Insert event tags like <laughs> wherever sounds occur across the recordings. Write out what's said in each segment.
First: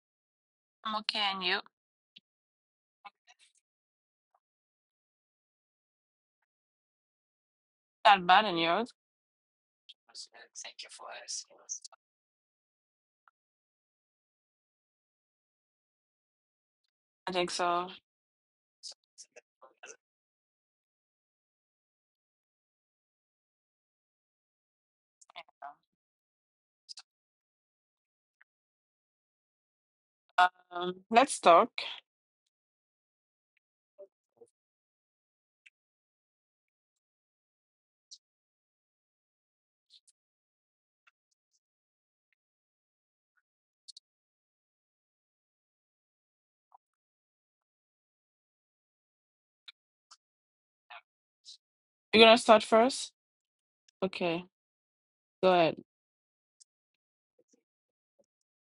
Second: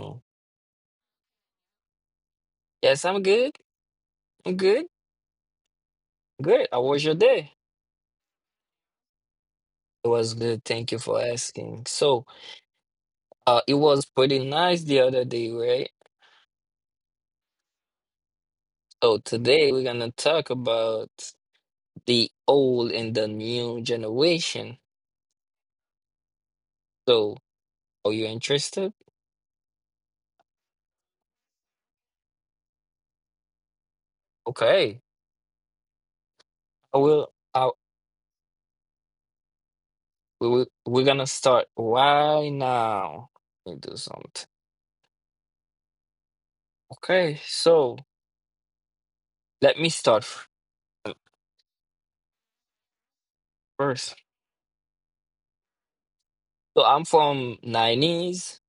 doing? I'm okay, and you? Yes, I'm good. I'm good. Good. How was your day? Not bad, and yours? It was good. Thank you for asking. So, it was pretty nice the other day, right? I think so. So today we're gonna talk about the old and the new generation. So, are you interested? Let's talk. Okay. I will. We're gonna start right now. Let me do something. Okay. So let me start You're gonna start first? first. Okay, go ahead. So I'm from nineties,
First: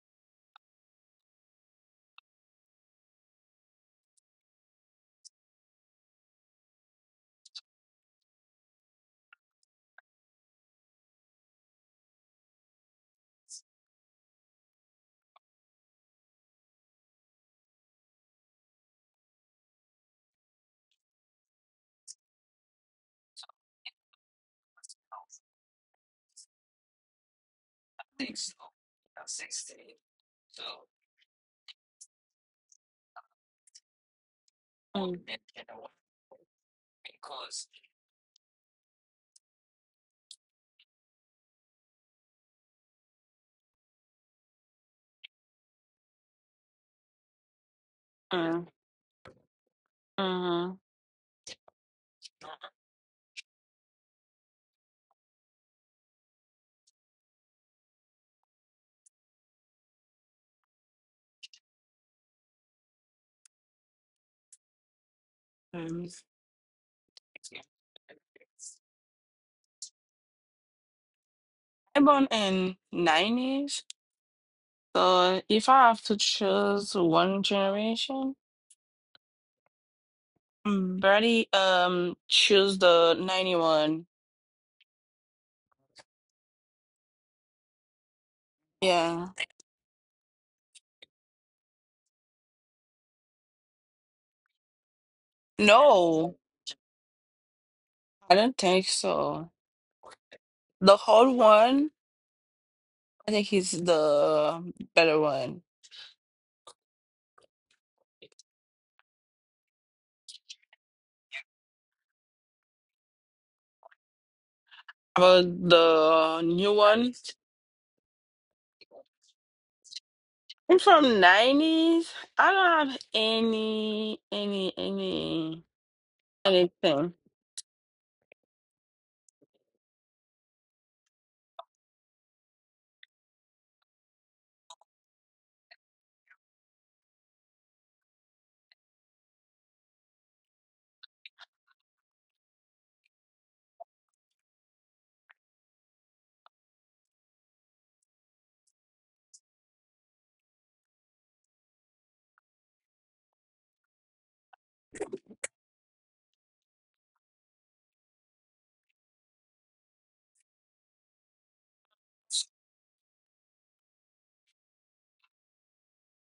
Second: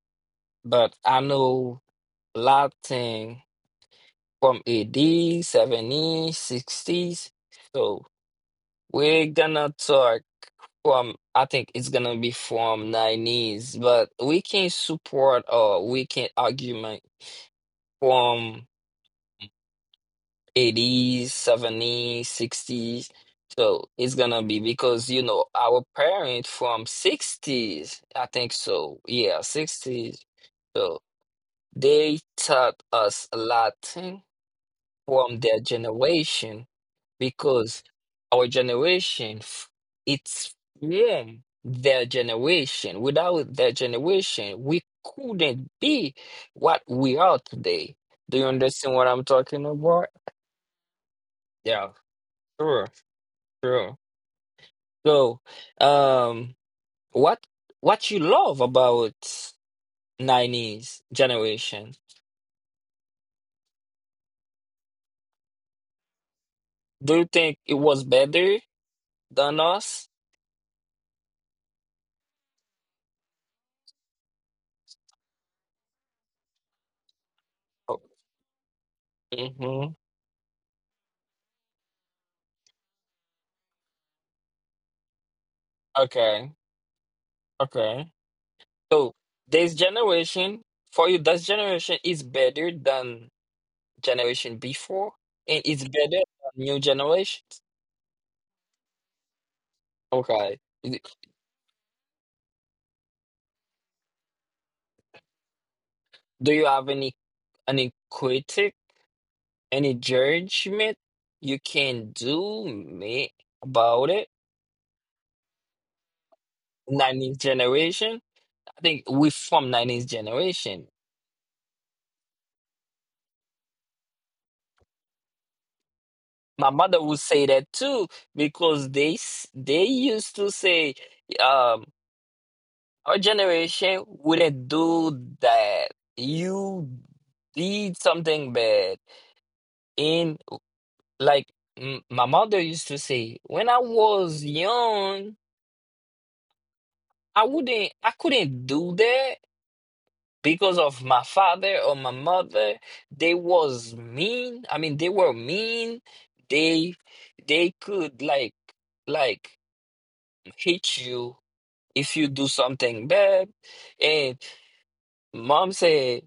but I know a lot thing from 80s, 70s, 60s. So we're gonna talk from, I think, it's gonna be from nineties, but we can support or we can argument from 80s, 70s, 60s. So it's gonna be because, you know, our parents from 60s, I Mm. think so. Yeah, 60s. They taught us a Latin from their generation because our generation, it's from their generation. Without their generation, we couldn't be what we are today. Do you Mm. understand what I'm talking about? Mm-hmm. Yeah, sure, sure. So, um, what what you love about 90s generation? Um, Do you think it was better than us? I'm born in 90s, so if I have to choose one Oh, generation. hmm. Bernie choose the 91. Okay. Okay. So Yeah. this generation, for you, this generation is better than generation before, and it's better No, than new generations. I don't think so. Okay. Y- The whole one, I think he's the better one. Do you have any critic, any judgment you can do me about it? About the new one, 90s generation. I think we from 90s I'm generation. from 90s. I don't have My mother anything. would say that too, because they used to say. um, Our generation wouldn't do that. You did something bad. In Like m my mother used to say, when I was young, I wouldn't, I couldn't do that, because of my father or my mother. They was mean. I mean, they were mean. They they could, like, hit you if you do something bad. And mom said,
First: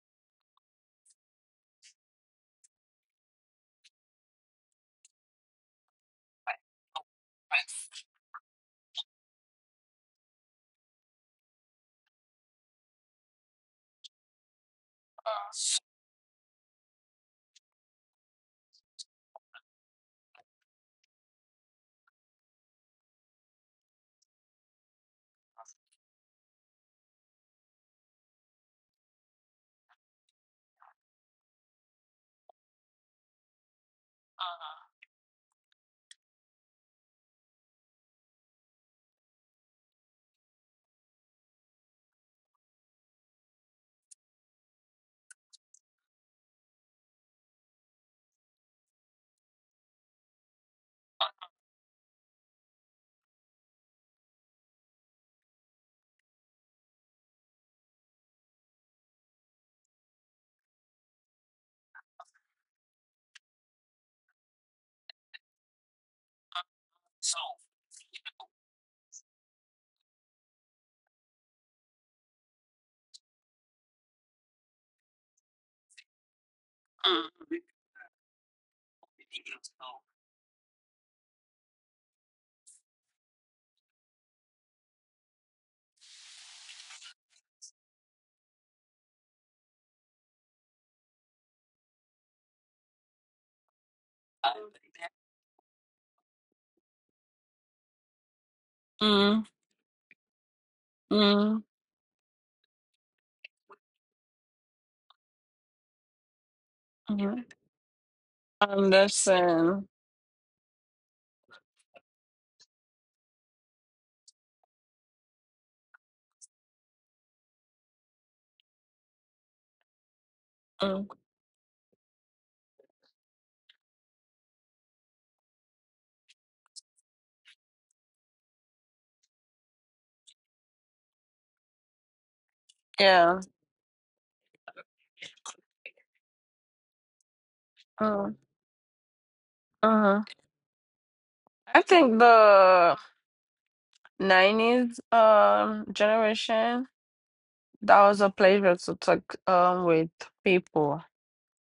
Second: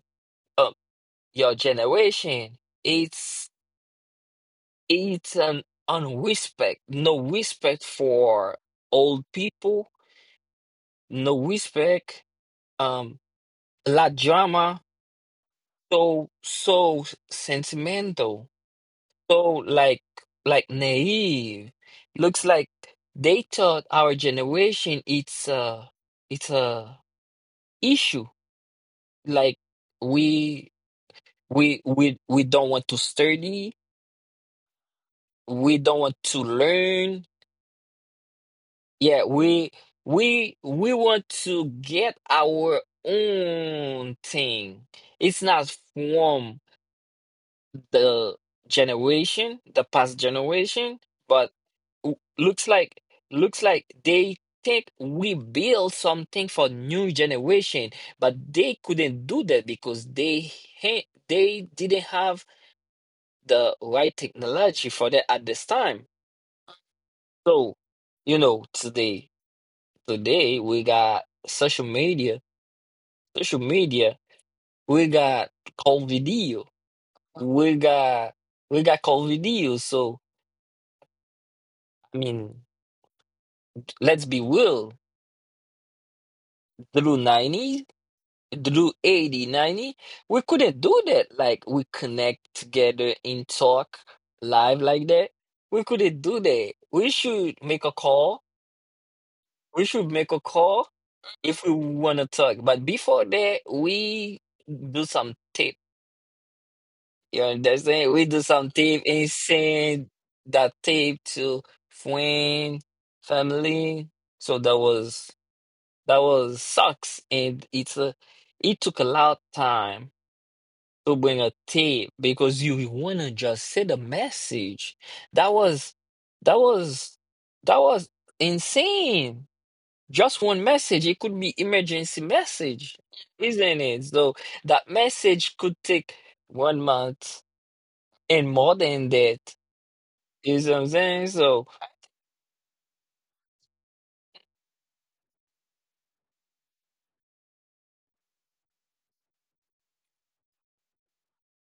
"Uh, your generation, it's it's an unrespect, no respect for old people, no respect, um la drama, so sentimental, so like naive. Looks like they thought our generation, it's a issue, like, we we don't want to study, we don't want to learn. Yeah, we want to get our own thing. It's not from the generation, the past generation, but w- looks like looks like they think we build something for new generation, but they couldn't do that because they didn't have the right technology for that at this time. So, today. Today we got social media. Social media. We got call video. We got we got call video. So, I mean, let's be real. Through 90, through 80, 90, we couldn't do that. Like, we connect together and talk live like that. We couldn't do that. We should make a call. Mm, We should make a call mm, if we want to talk. But before that, we do some tape. You mm. understand? We do some tape and Understand. send that tape to friend, family. So that was, sucks, and it took a lot time Mm, to bring a tape, because you wanna just send a message. That was that was that was insane. Just one message. It could be emergency message, yeah. isn't it? So that message could take 1 month Mm, and more than that. uh-huh. You see what I'm saying? So, I think the 90s generation that was a pleasure to talk with people.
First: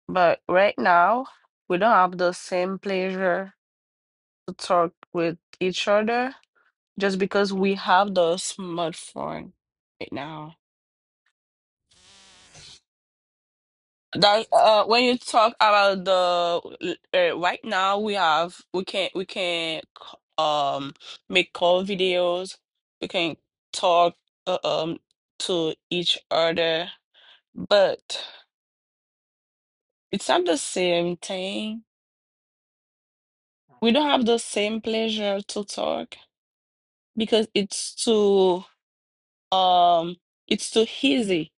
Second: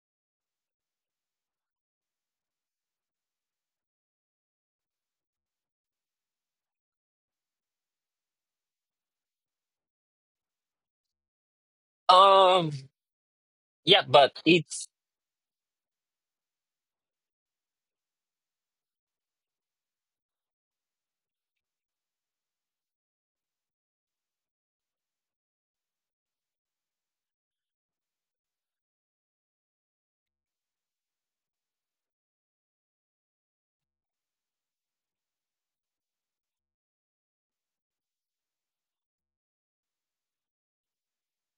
But right now we don't have the same pleasure to talk with each other just because we have the smartphone right now. um, yeah, but That it's When you talk about the right now we can um make call videos, we can talk uh, um to each other, but it's not the same thing. We don't have the same pleasure to talk because um it's too easy.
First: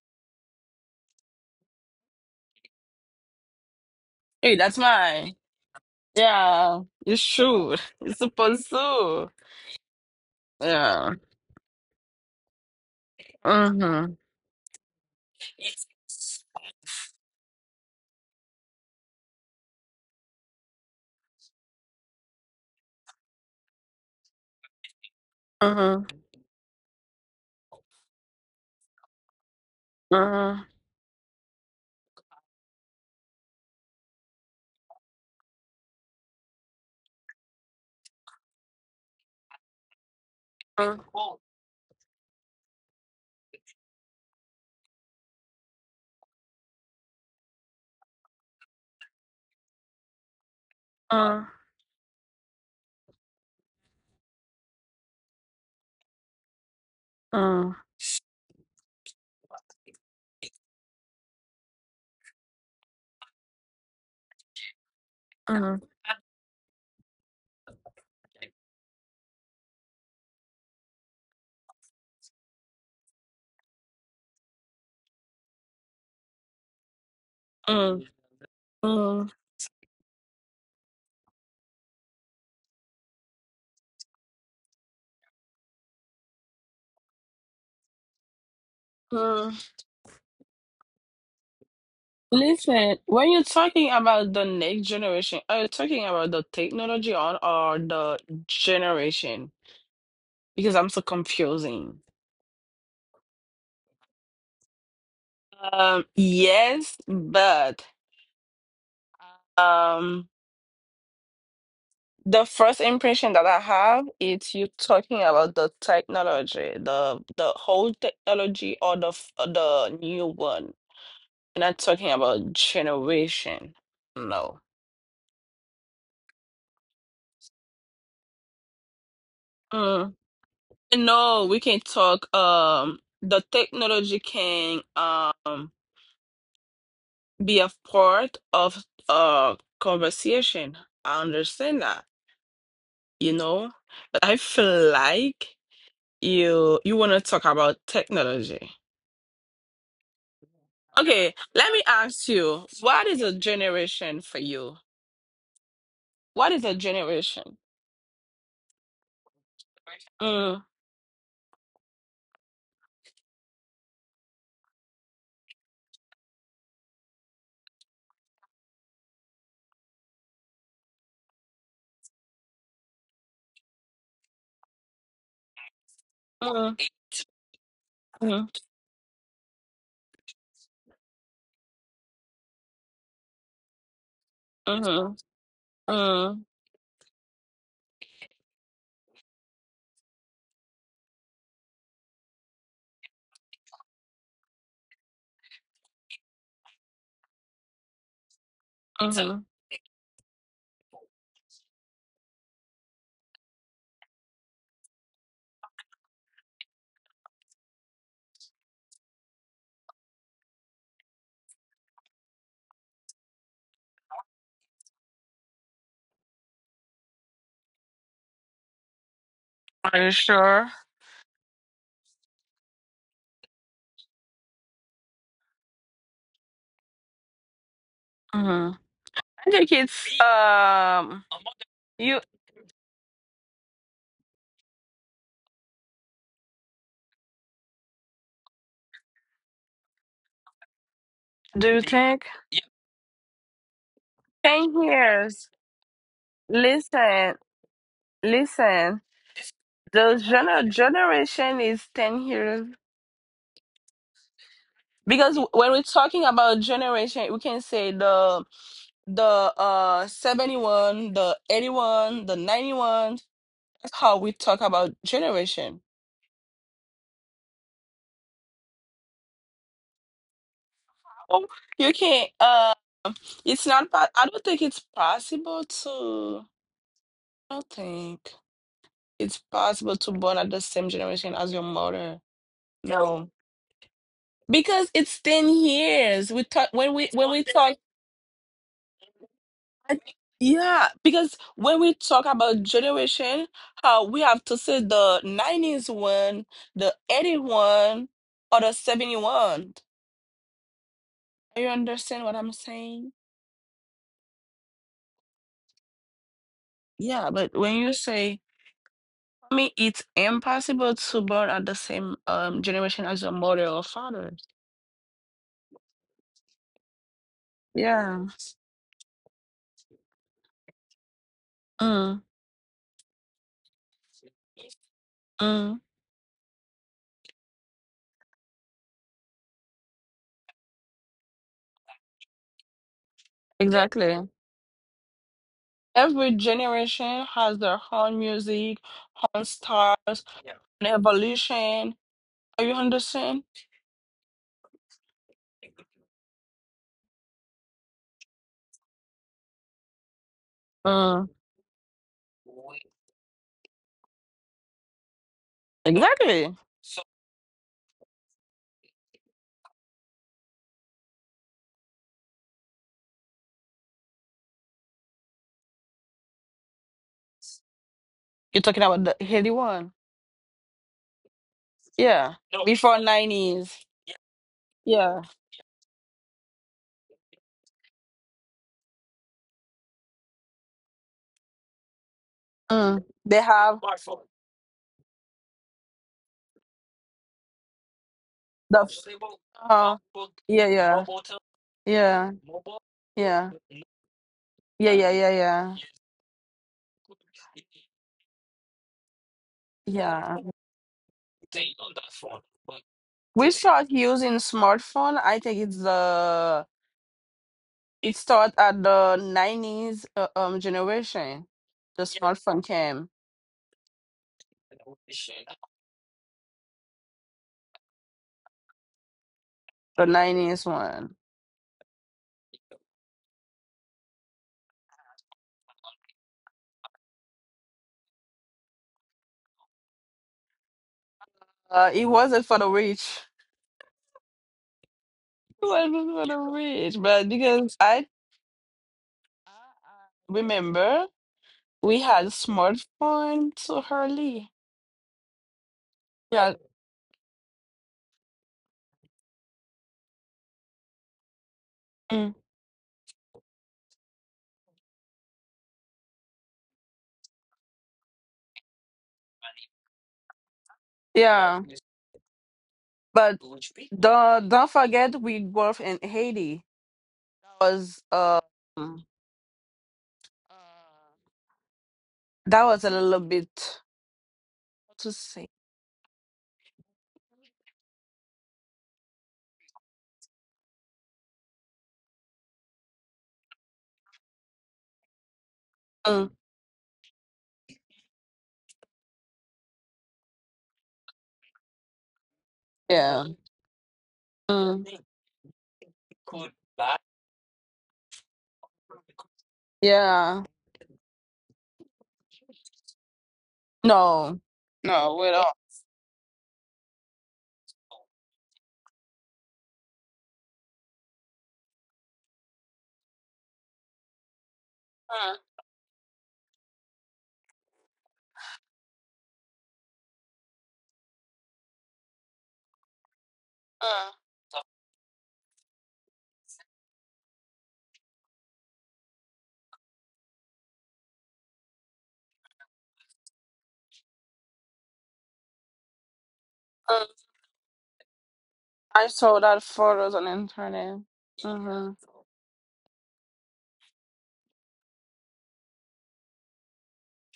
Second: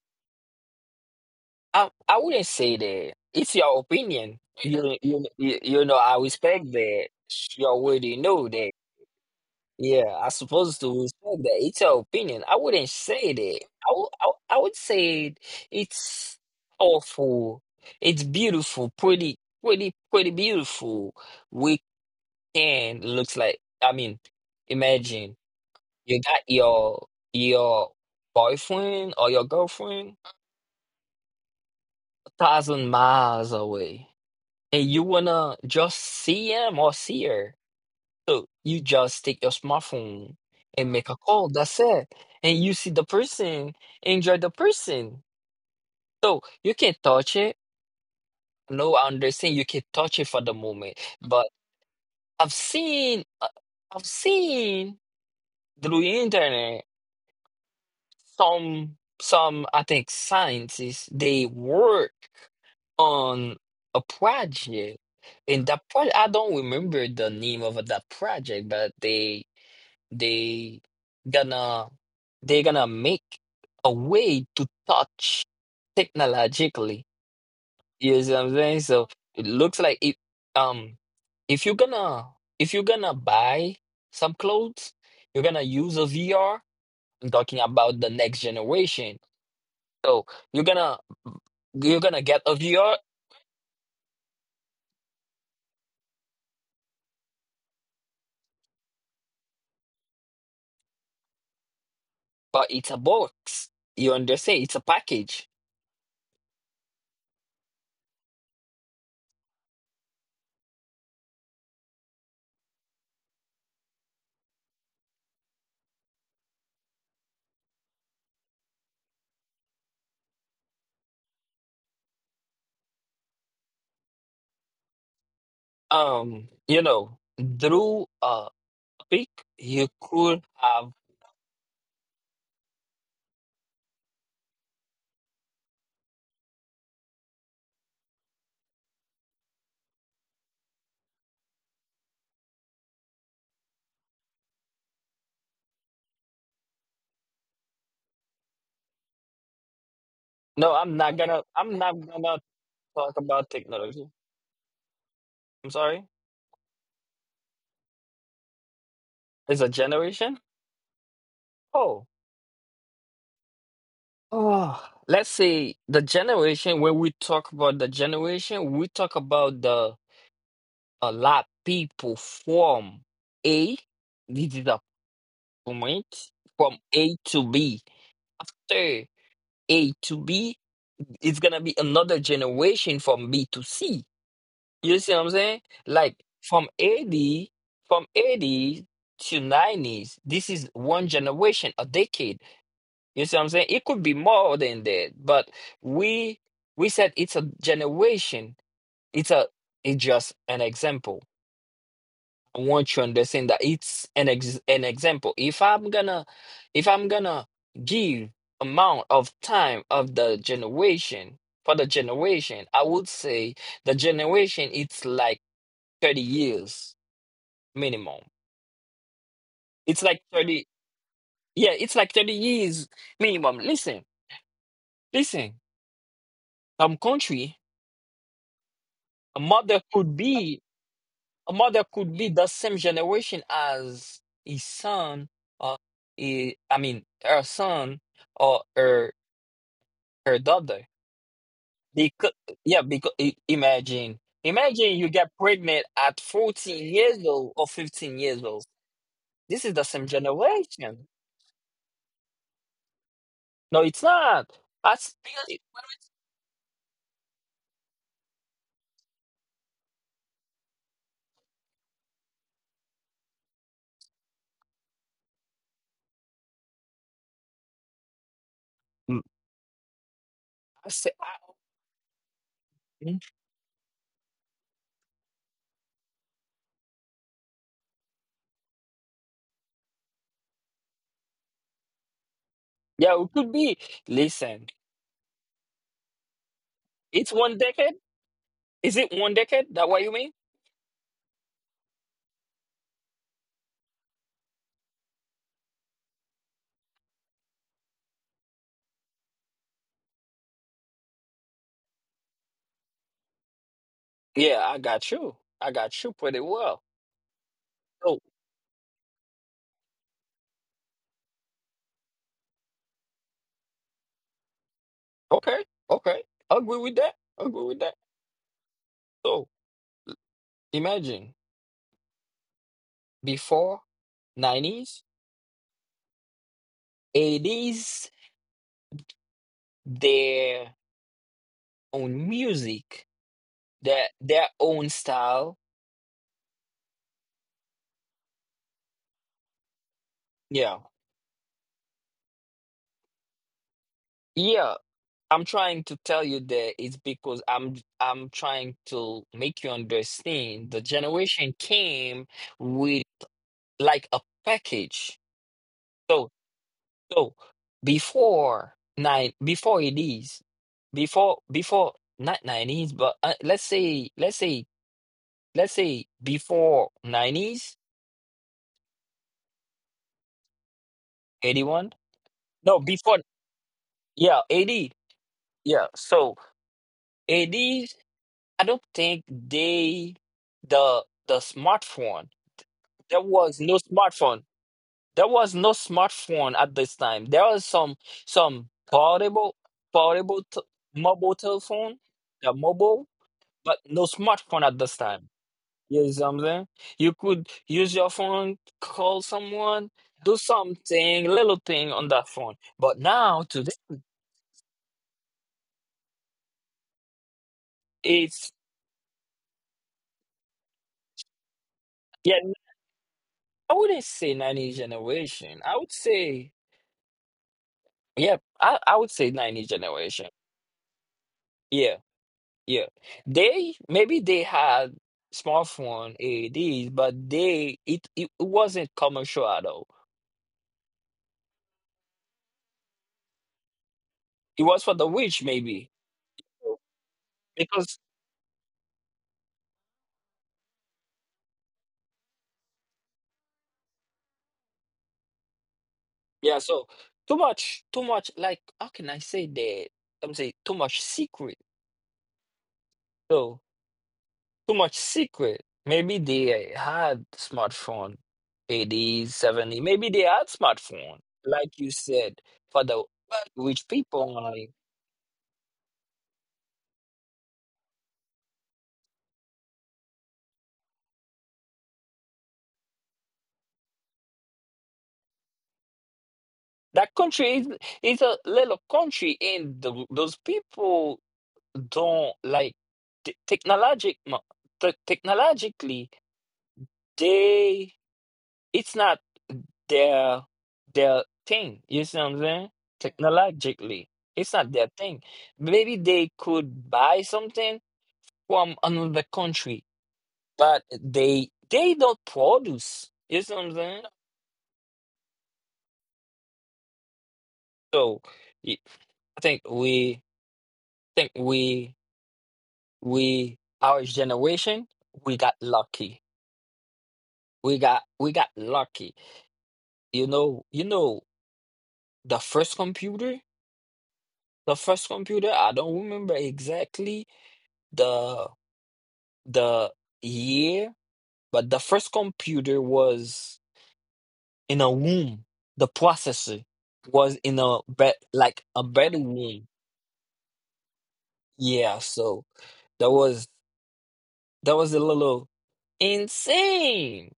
I, I wouldn't say that. It's your opinion. Hey, that's You you mine. you you know, I respect Yeah, that. it's You true. <laughs> already It's know supposed that. to. Yeah, I supposed to Yeah. respect that. It's your opinion. I wouldn't say that. Mm-hmm. I would say it's awful. It's beautiful, pretty, pretty, pretty beautiful. Weekend looks like. I mean, imagine. Uh, You got your, your boyfriend or your uh, girlfriend uh, 1,000 miles away, and you wanna just see him or see her. So you just take your smartphone and uh, make a call. That's it. And you see the person, enjoy the person. So you can touch it. No, I understand you can touch it for the moment, uh, but I've seen, uh, I've seen through the internet. uh, Some, I think, scientists, they work on a project, and that project, I don't remember the name of that project, but they gonna they gonna make a way to touch technologically. uh, You see what I'm saying? So uh, it looks like it. um if you're gonna buy some clothes, you're gonna use a VR. I'm talking about the next generation. uh. So you're gonna you're gonna get a Listen, VR, when you're talking about the next generation, are you talking about the technology on or the generation? Because I'm so confusing. but it's a box. You understand? It's a package. Yes, but um, the first impression that I have is you talking about the technology, the whole technology or the new one. We're not talking about generation. No. Um, you know, Through a pick, you Mm. could have. No, we can talk the technology can be a part of conversation. I understand that, you know? But I feel like you wanna talk about technology. No, I'm not Okay, gonna. let me I'm not ask gonna you, what is talk a about technology. generation for you? I'm sorry. What is a generation? It's a generation. Mm, Oh, oh. Let's say the generation. When we talk about the generation, we talk about the a lot people from A. This is a point mm, from A to B. mm, After A to B, it's gonna be another generation from B to C. You mm, see what I'm saying? Like mm, from 80, from 80s to 90s, this is one generation, a decade. You see what I'm saying? It could be more than that, but we we said it's a generation. It's mm. a it's just an example. I want you to understand that it's an example. If I'm gonna give amount of time of the generation for the generation, I would say the generation it's like 30 years minimum. Are It's you like 30, sure? yeah, it's like 30 years minimum. Listen, listen, some country, Uh-huh. a I think mother it's could be a mother you could be the same generation as his son, or he, I mean, her son, or her, daughter. do you think Because, yeah, because imagine ten imagine you get years. pregnant at 14 years Listen, old or 15 years old. listen. This is the same The gener- generation. generation is 10 years No, it's not. I because still. when we're talking about generation, we can say the 71, the 81, the 91. That's how we talk about generation. Mm. I say I-. Oh, you can't. Uh, mm, it's not. I don't think it's possible to. I don't think. It's possible to born at the same generation as your mother. yeah, No, it could be. Listen, because it's 10 years. We talk when we when it's we one talk. decade. Is it one decade? That what you mean? Yeah, because when we talk about generation, how we have to say the 90s one, the 81, or the 71. You understand what I'm saying? Yeah, I got you. I got you pretty well. Yeah, but when you So, say, I mean, it's impossible to born at the same generation as your mother or father. okay, okay. I agree with that. I agree with that. Yeah. So imagine Mm, before 90s, mm, 80s, their own music, their exactly. their own style. Every generation has their own music, own styles, Yeah. and evolution. Are you understand? Yeah. I'm trying to tell you that it's because I'm trying to make you understand the Mm, generation came with like a package. So. exactly. So Before nine, before it is, before not nineties, but let's say before nineties, You're talking about the Haiti one. 81. Yeah. No, Before before, 90s. yeah, 80. Yeah. Yeah, so eighties. I don't think they the the smartphone. Mm. There They was have no smartphone. There was no smartphone at this time. There was some the. portable Uh, portable yeah, t- yeah. mobile telephone, Yeah, yeah, the mobile, yeah, but no smartphone at yeah, this yeah, time. yeah, You know what I'm saying? You could use your phone, call someone, yeah. do something, little thing on that phone. But We now today, start using smartphone. I think it's the It started it's, at the 90s generation, the yeah. smartphone came, I wouldn't say 90 generation. I would say, yeah. I would say 90 the generation. 90s one. Yeah, yeah. They maybe they had smartphone ADs, but they it it wasn't commercial at all. It wasn't for the rich. It was for the rich <laughs> It wasn't maybe, for the rich, but because I because, remember we had smartphone so early. Yeah, yeah, so too much, too much. Like, how can I say that? I'm saying too much secret. mm, So too much secret. Maybe they had smartphone, 80s, 70. Maybe they had smartphone, yeah. like you said, for the But rich people don't only. forget we grew up in Haiti. Was that was a little bit to say. That country is a little country, and those people don't like t technologic, mo- te- technologically. Mm, They, it's not their their thing. You see what I'm saying? yeah, Technologically, it's not mm, their thing. Maybe they could buy something from another country, yeah. but they don't produce. You see what I'm saying? No, no. We don't. So, y- I think we our generation, Mm, we got lucky. We got lucky. You know the first computer. mm, The first computer, I don't remember exactly the. the year, but the first computer was in a womb. The processor mm. was in a bed, like a I saw that bedroom. photos on the internet. Mm-hmm. Yeah, so that was, a little insane.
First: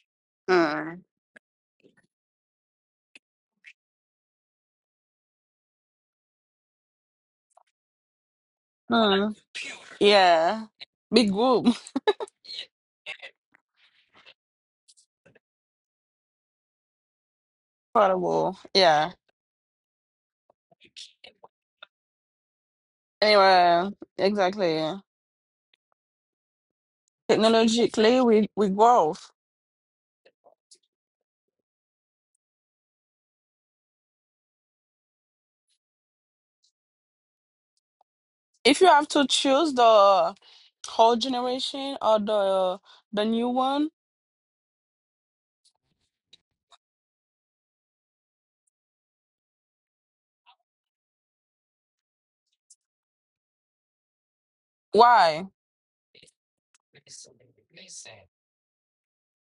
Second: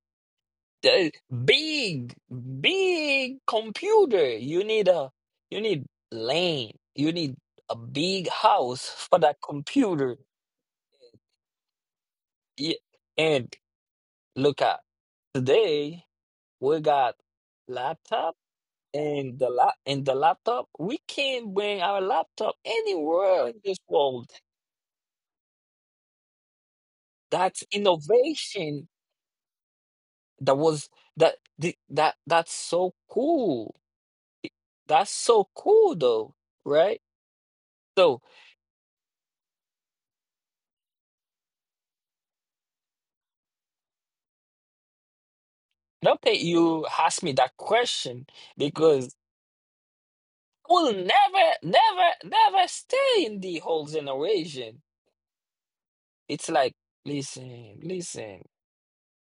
Mm. The big, big computer. You need a you need lane. You need a big house for Mm. that computer. Yeah. Big group. <laughs> Yeah. And look at today, we got laptop. Affordable. Yeah. And the laptop, we can bring our laptop anywhere in this Anyway, world. exactly. That's Technologically, we innovation. grow. That was that the, that That's so cool. That's so cool though, right? So If you have to choose the whole generation or the new one, I don't think you asked me that question, because I will never, never, never stay in the whole generation. why? It's like, listen, listen.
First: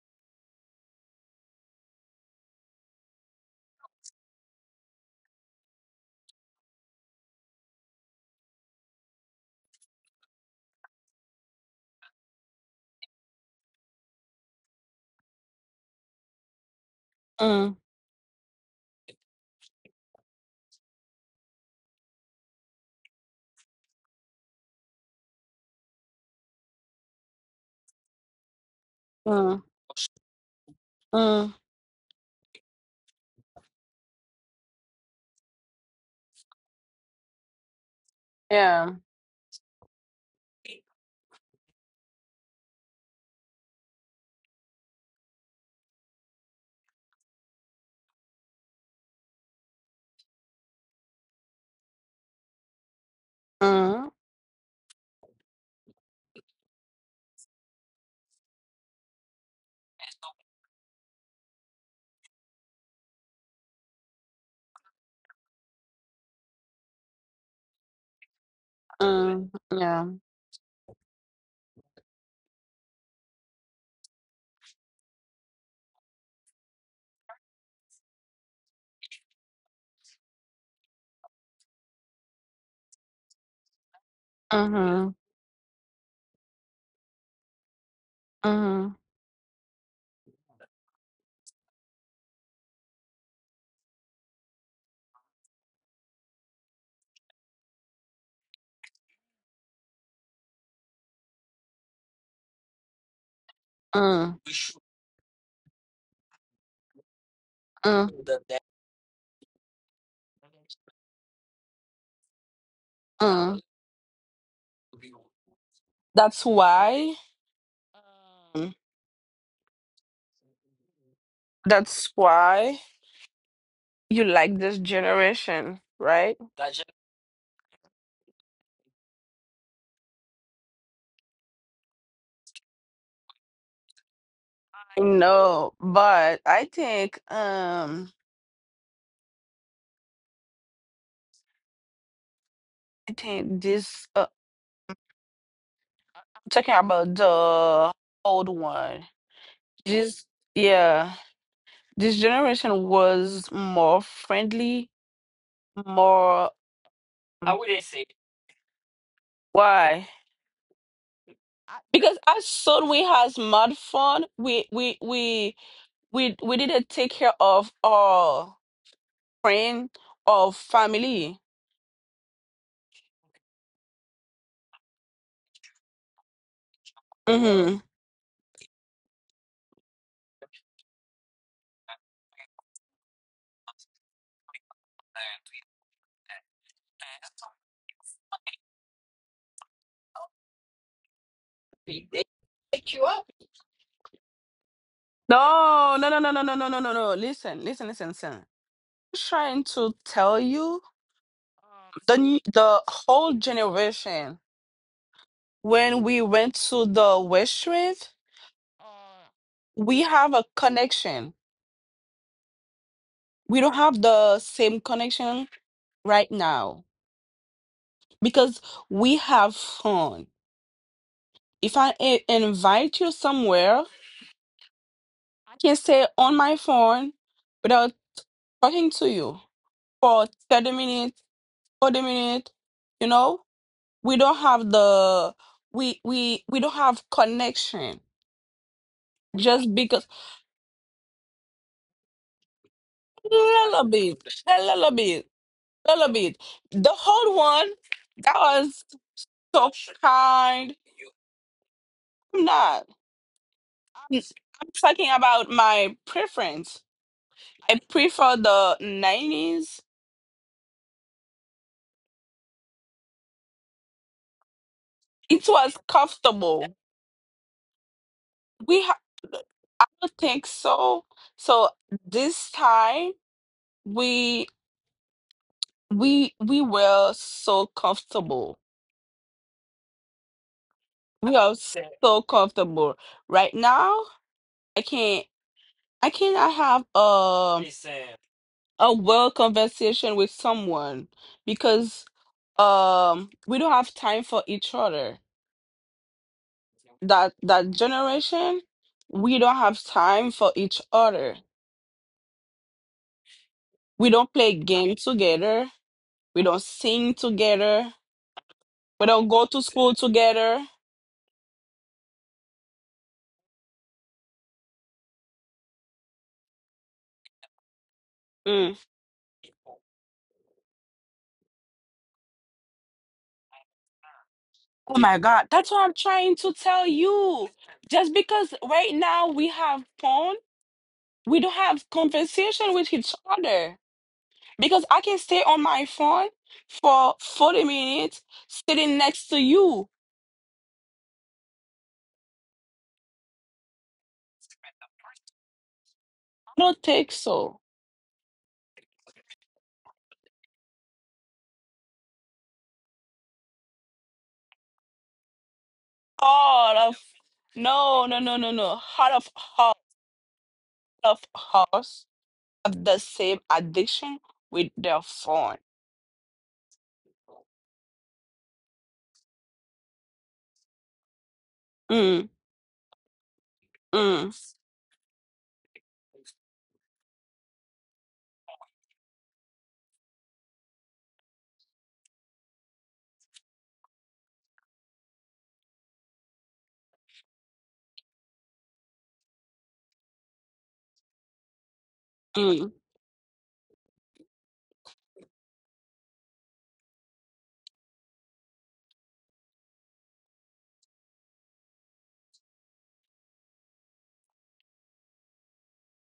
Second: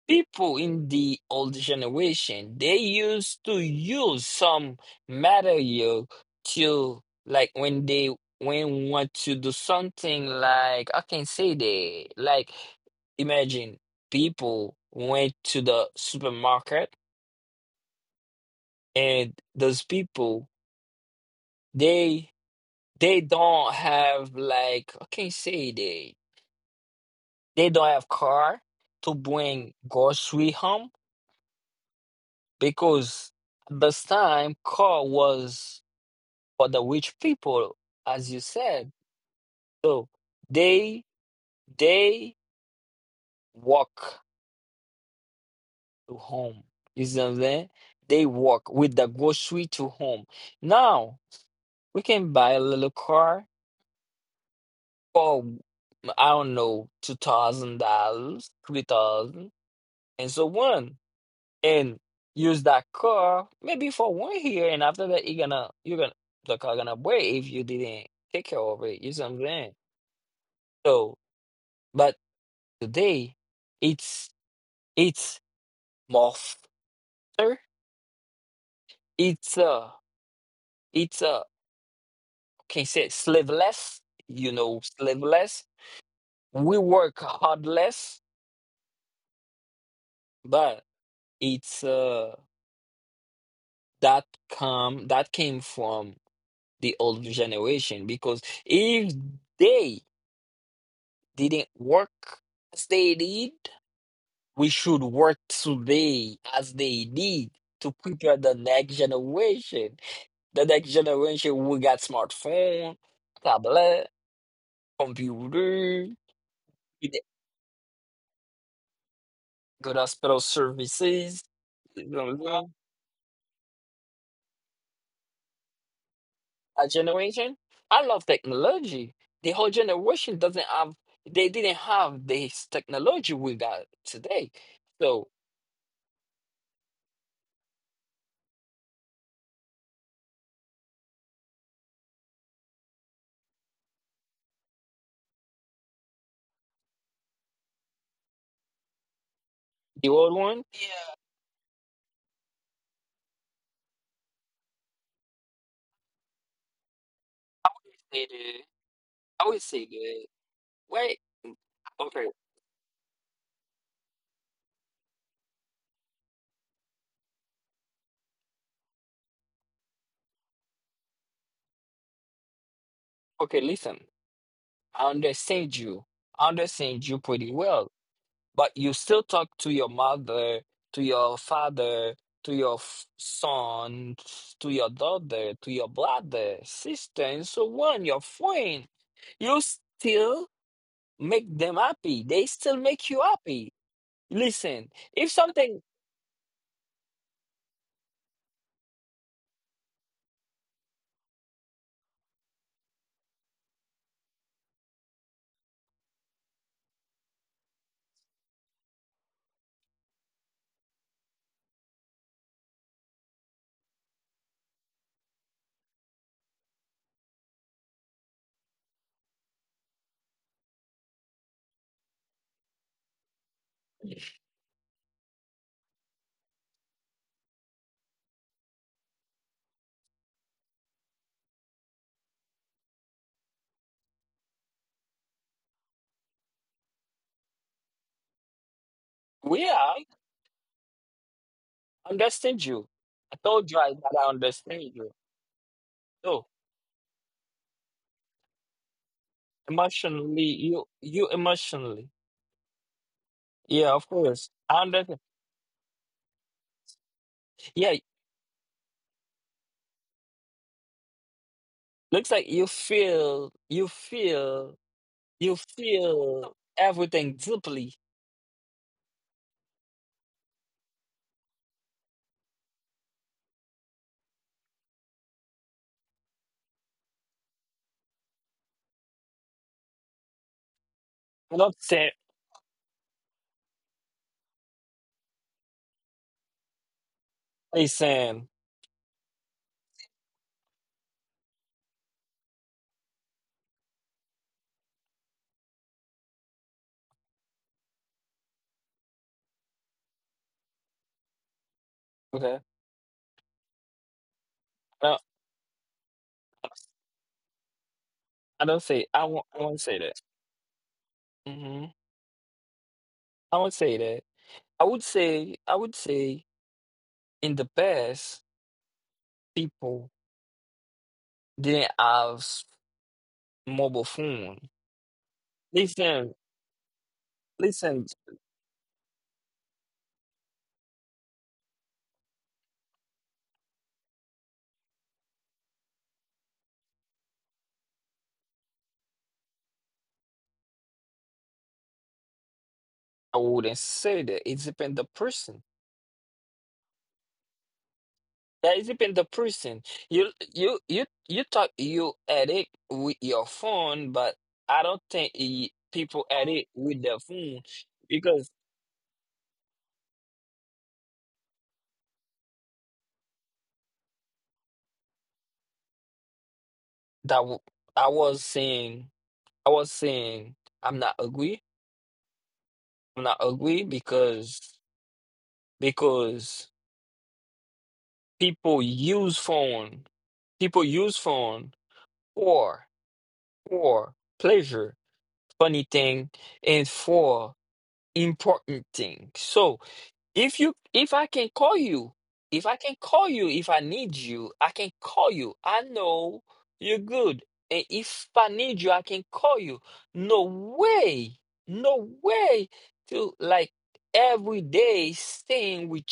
People in the old generation, they used to use some material to, like, when they when want to do something, like, I can say they, like, imagine people went to the supermarket, Mm, and those people, they they don't have, like, I can say they don't have car to mm, bring grocery home, mm. because at this time car was for the rich people, as you said. Yeah. So they they walk to home, you see what I'm saying? They walk with the grocery to home. Now we can buy a little car Mm, for, I don't know, $2,000, 3,000 and so on, and use that car maybe for 1 year. And after that you're gonna the car gonna break if you didn't take care of it. You see what I'm mm, saying? yeah. So but today it's it's more faster, it's it's can say sleeveless. You know, Mm-hmm. sleeveless. We work hard less. Mm-hmm. But it's that come that came from the old generation, because if they didn't work as they did, Mm, we should work today as they did to mm, prepare the next generation. The next generation, we got smartphone, mm. tablet, computer, That's we why. get good hospital services. That's You know what? why you like this generation, right? A generation. I love technology. The whole generation doesn't have, they didn't have this technology we got today. I So know, but I think this I'm talking about the old one. the This old one, yeah, yeah, this generation was more friendly, more I wouldn't say it is. I would say why. good. Because Okay, as soon we has smartphone, we didn't take care of our friend or family. okay, listen. I understand you. I understand you Yeah, pretty mm-hmm. well, but you still talk to your mother, to your father, to your son, to your daughter, to your brother, sister, and so on, your friend. You still make them happy. They still make you happy. Listen, if something, No, no, no, no, no, no, no, no, no, no. Listen, listen, listen, listen. I'm trying to tell you, the whole generation, when we went to the West Street, we have a connection. We don't have the same connection right now because we have phone. If invite you somewhere, I can stay on my phone without talking to you for 30 minutes, 40 minutes, you know? We don't have the we don't have connection we just are, because. understand you. a I told you little that bit I a understand little you. bit a little bit, So the whole one, that was so emotionally, kind. you emotionally. I'm not, Yeah, of i'm, course. I'm I talking understand. about my preference. I Yeah, prefer the 90s. looks like It you was feel comfortable. everything deeply. we ha- I don't think so. So this time we we were so comfortable. We are I don't say, so comfortable right now. I can't. I cannot have say Sam. a well conversation with someone because we don't have time for each other. That generation, we don't have time for each other. Okay. We don't play game I don't, together. We don't sing together. I don't We say. I don't go won't. to I won't school say that. together. hmm I won't say that. I would say in the past, Mm. people didn't have mobile phone. Oh my God, that's what I'm trying Listen, to tell you. listen. Just because right now we have phone, we don't have conversation with each other. Because I can stay on my phone for 40 minutes sitting next to you. I wouldn't say that. It depends the person. I don't think so. That is even the person. You talk, you addict with your phone, but I don't think people addict All with of their phone No, no, no, no, because no. Heart of hearts have the same addiction with their phone. that w- I was saying, I was saying I'm not agree, Mm, I'm not agree, mm, because people use phone. People use phone for for pleasure, funny thing, and for important thing. So if you if I can call you, if mm. I can call you, if I need you, I can call you. I know you're good. And if I need you, I can call you. No way. No way to like every day staying with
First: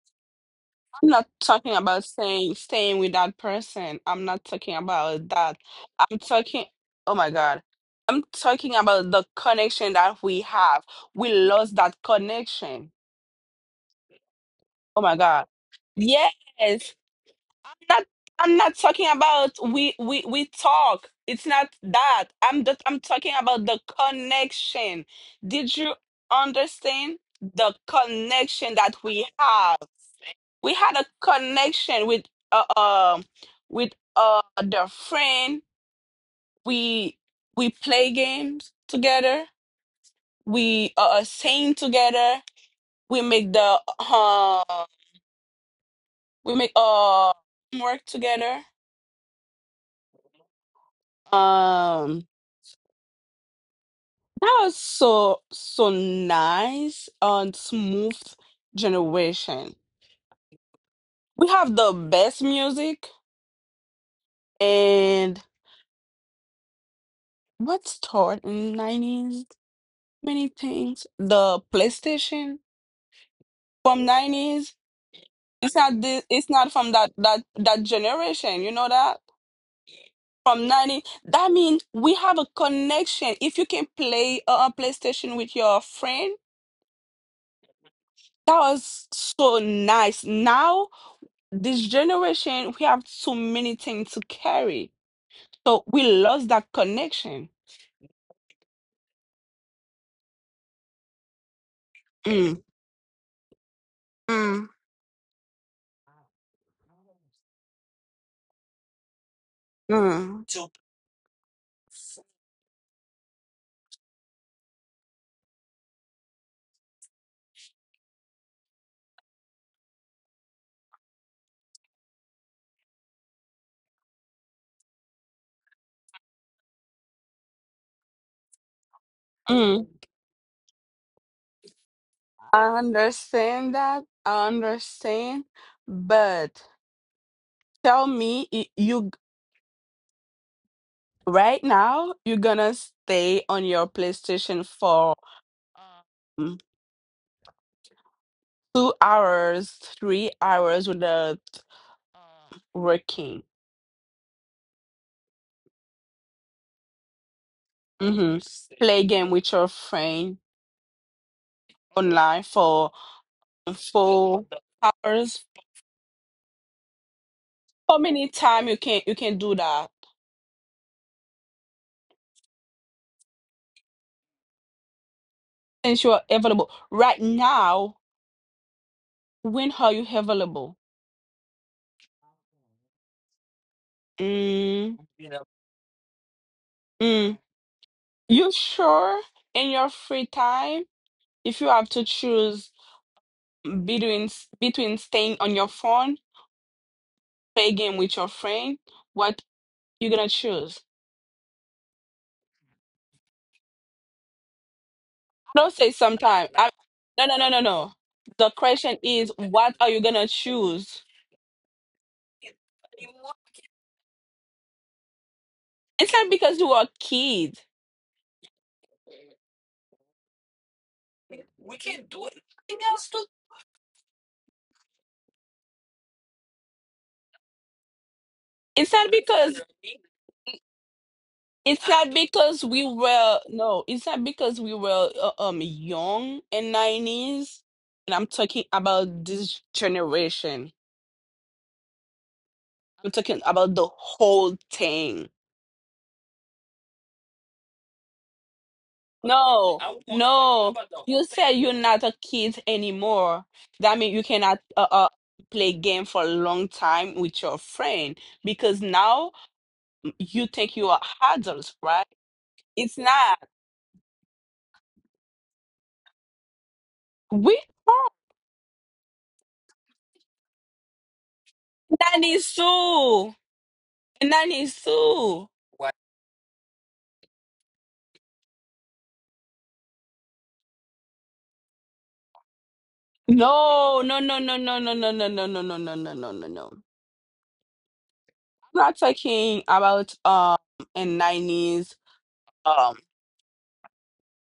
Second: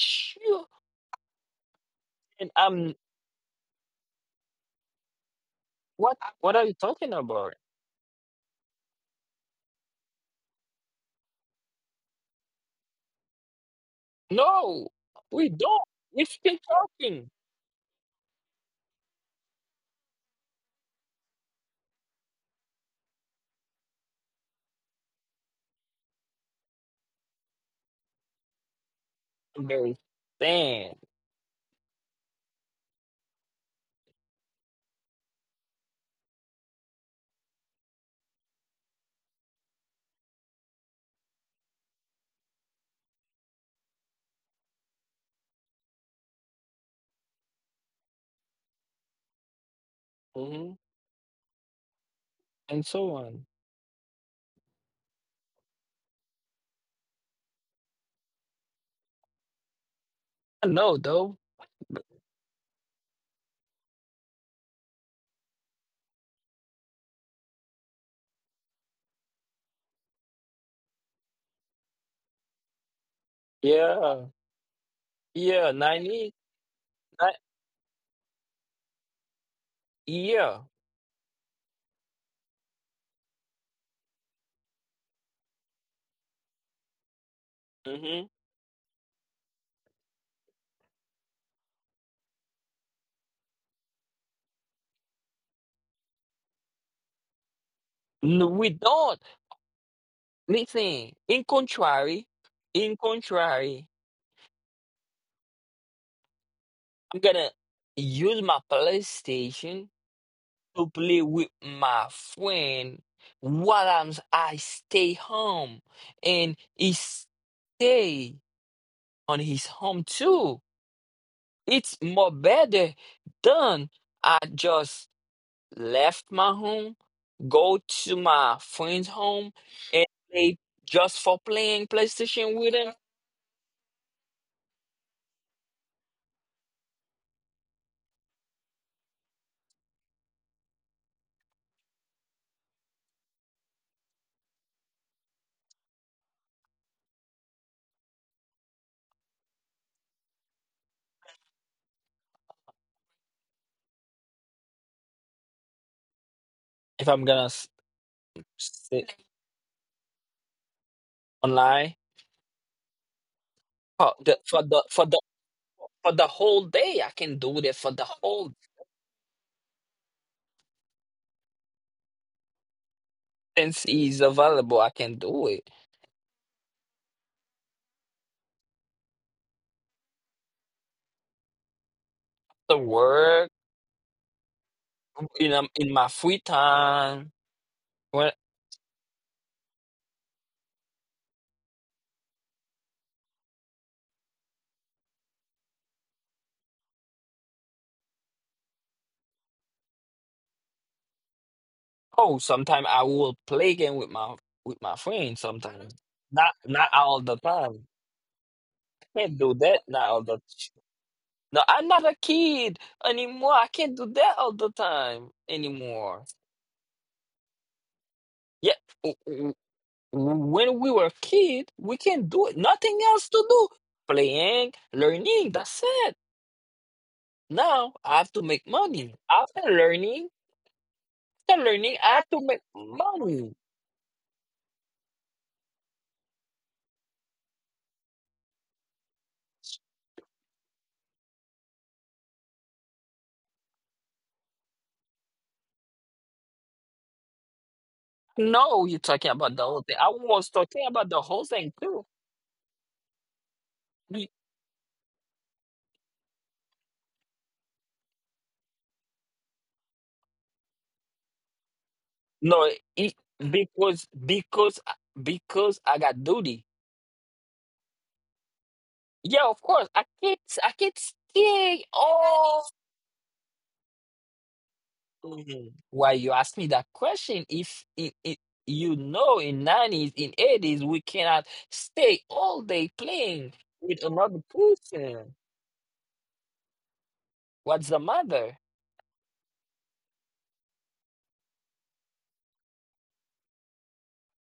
you. I'm not talking about And saying I'm, staying with that person. I'm not talking about that. I'm what are talking, you talking oh my about? God. I'm talking about the connection that we have. We lost that connection. No, Oh my God. we don't. We Yes. still talking. not I'm not talking about we talk. It's not that. I'm just I'm talking about the connection. Did you understand the connection that we have? They We had stand. a connection with uh, um the friend. We we play games together. We sing together. we make the uh we make work together. Hmm. um And so on. that was so, so nice and smooth generation. I know though. We have the best music, and what's taught in 90s. Many things, the PlayStation from Yeah. 90s. Yeah. It's not this, 90. it's not from that generation, you know that, Yeah. from 90. That means we have a connection if you can play a PlayStation with your friend. Hmm. That was so nice. Now this generation, we have so many things to carry, so we lost that connection. No, we don't. Listen, Mm, in contrary, mm, I'm gonna use my PlayStation mm, to play with my friend while I stay home and he stay on his home too. It's more better than I just left my home, go to my friend's home, mm. and play just for playing PlayStation i with him. understand that i understand but tell me, you. Right now, you're gonna stay on your PlayStation for mm, 2 hours, 3 hours without working. If hmm Play sit game with your friend online online for for the four for the for the hours. for the whole day, I can do it for How the many whole, time you can do that since it's available. I can do it. since you're available? Right now, when are you available? The work Mm, in my free time. mm. When, You sure in your free time? If you have to choose between between staying on your phone, play a game with your friend, what you gonna choose? oh, sometimes I will play game with my friends. I don't say Sometimes sometime. not, not all No, the no, no, no, time. no. The question is, Can't do what that. are you Not all gonna the. choose? No, I'm not a kid anymore. I can't do that all the time It's anymore. not because you are a kid. Yeah, when we were a kid, we can do it. Nothing else to do. Playing, learning. That's it. Now I have to make It's money. not because After it's learning, I not have to make because we were money. no. It's not because we were young in nineties. And I'm talking about this generation. I'm talking about the whole thing. No, you're talking about the No, whole thing. I was no. talking about You the whole whole said thing you're thing. too. Not a kid anymore. That means you Y- cannot play game for a long time with your friend because now you think you are adults, right? No, It's it, not. because because I got duty. We Yeah, of course. I can't stay. Nanny Sue. Nanny Sue. Mhm. Why you ask me that question? If it, you know, in 90s, in 80s, we cannot stay all day playing No, with no, another no, no, no, no, no, no, person. no, no, no, no, no, no, no, no. I'm What's the matter? not talking about in nineties. um,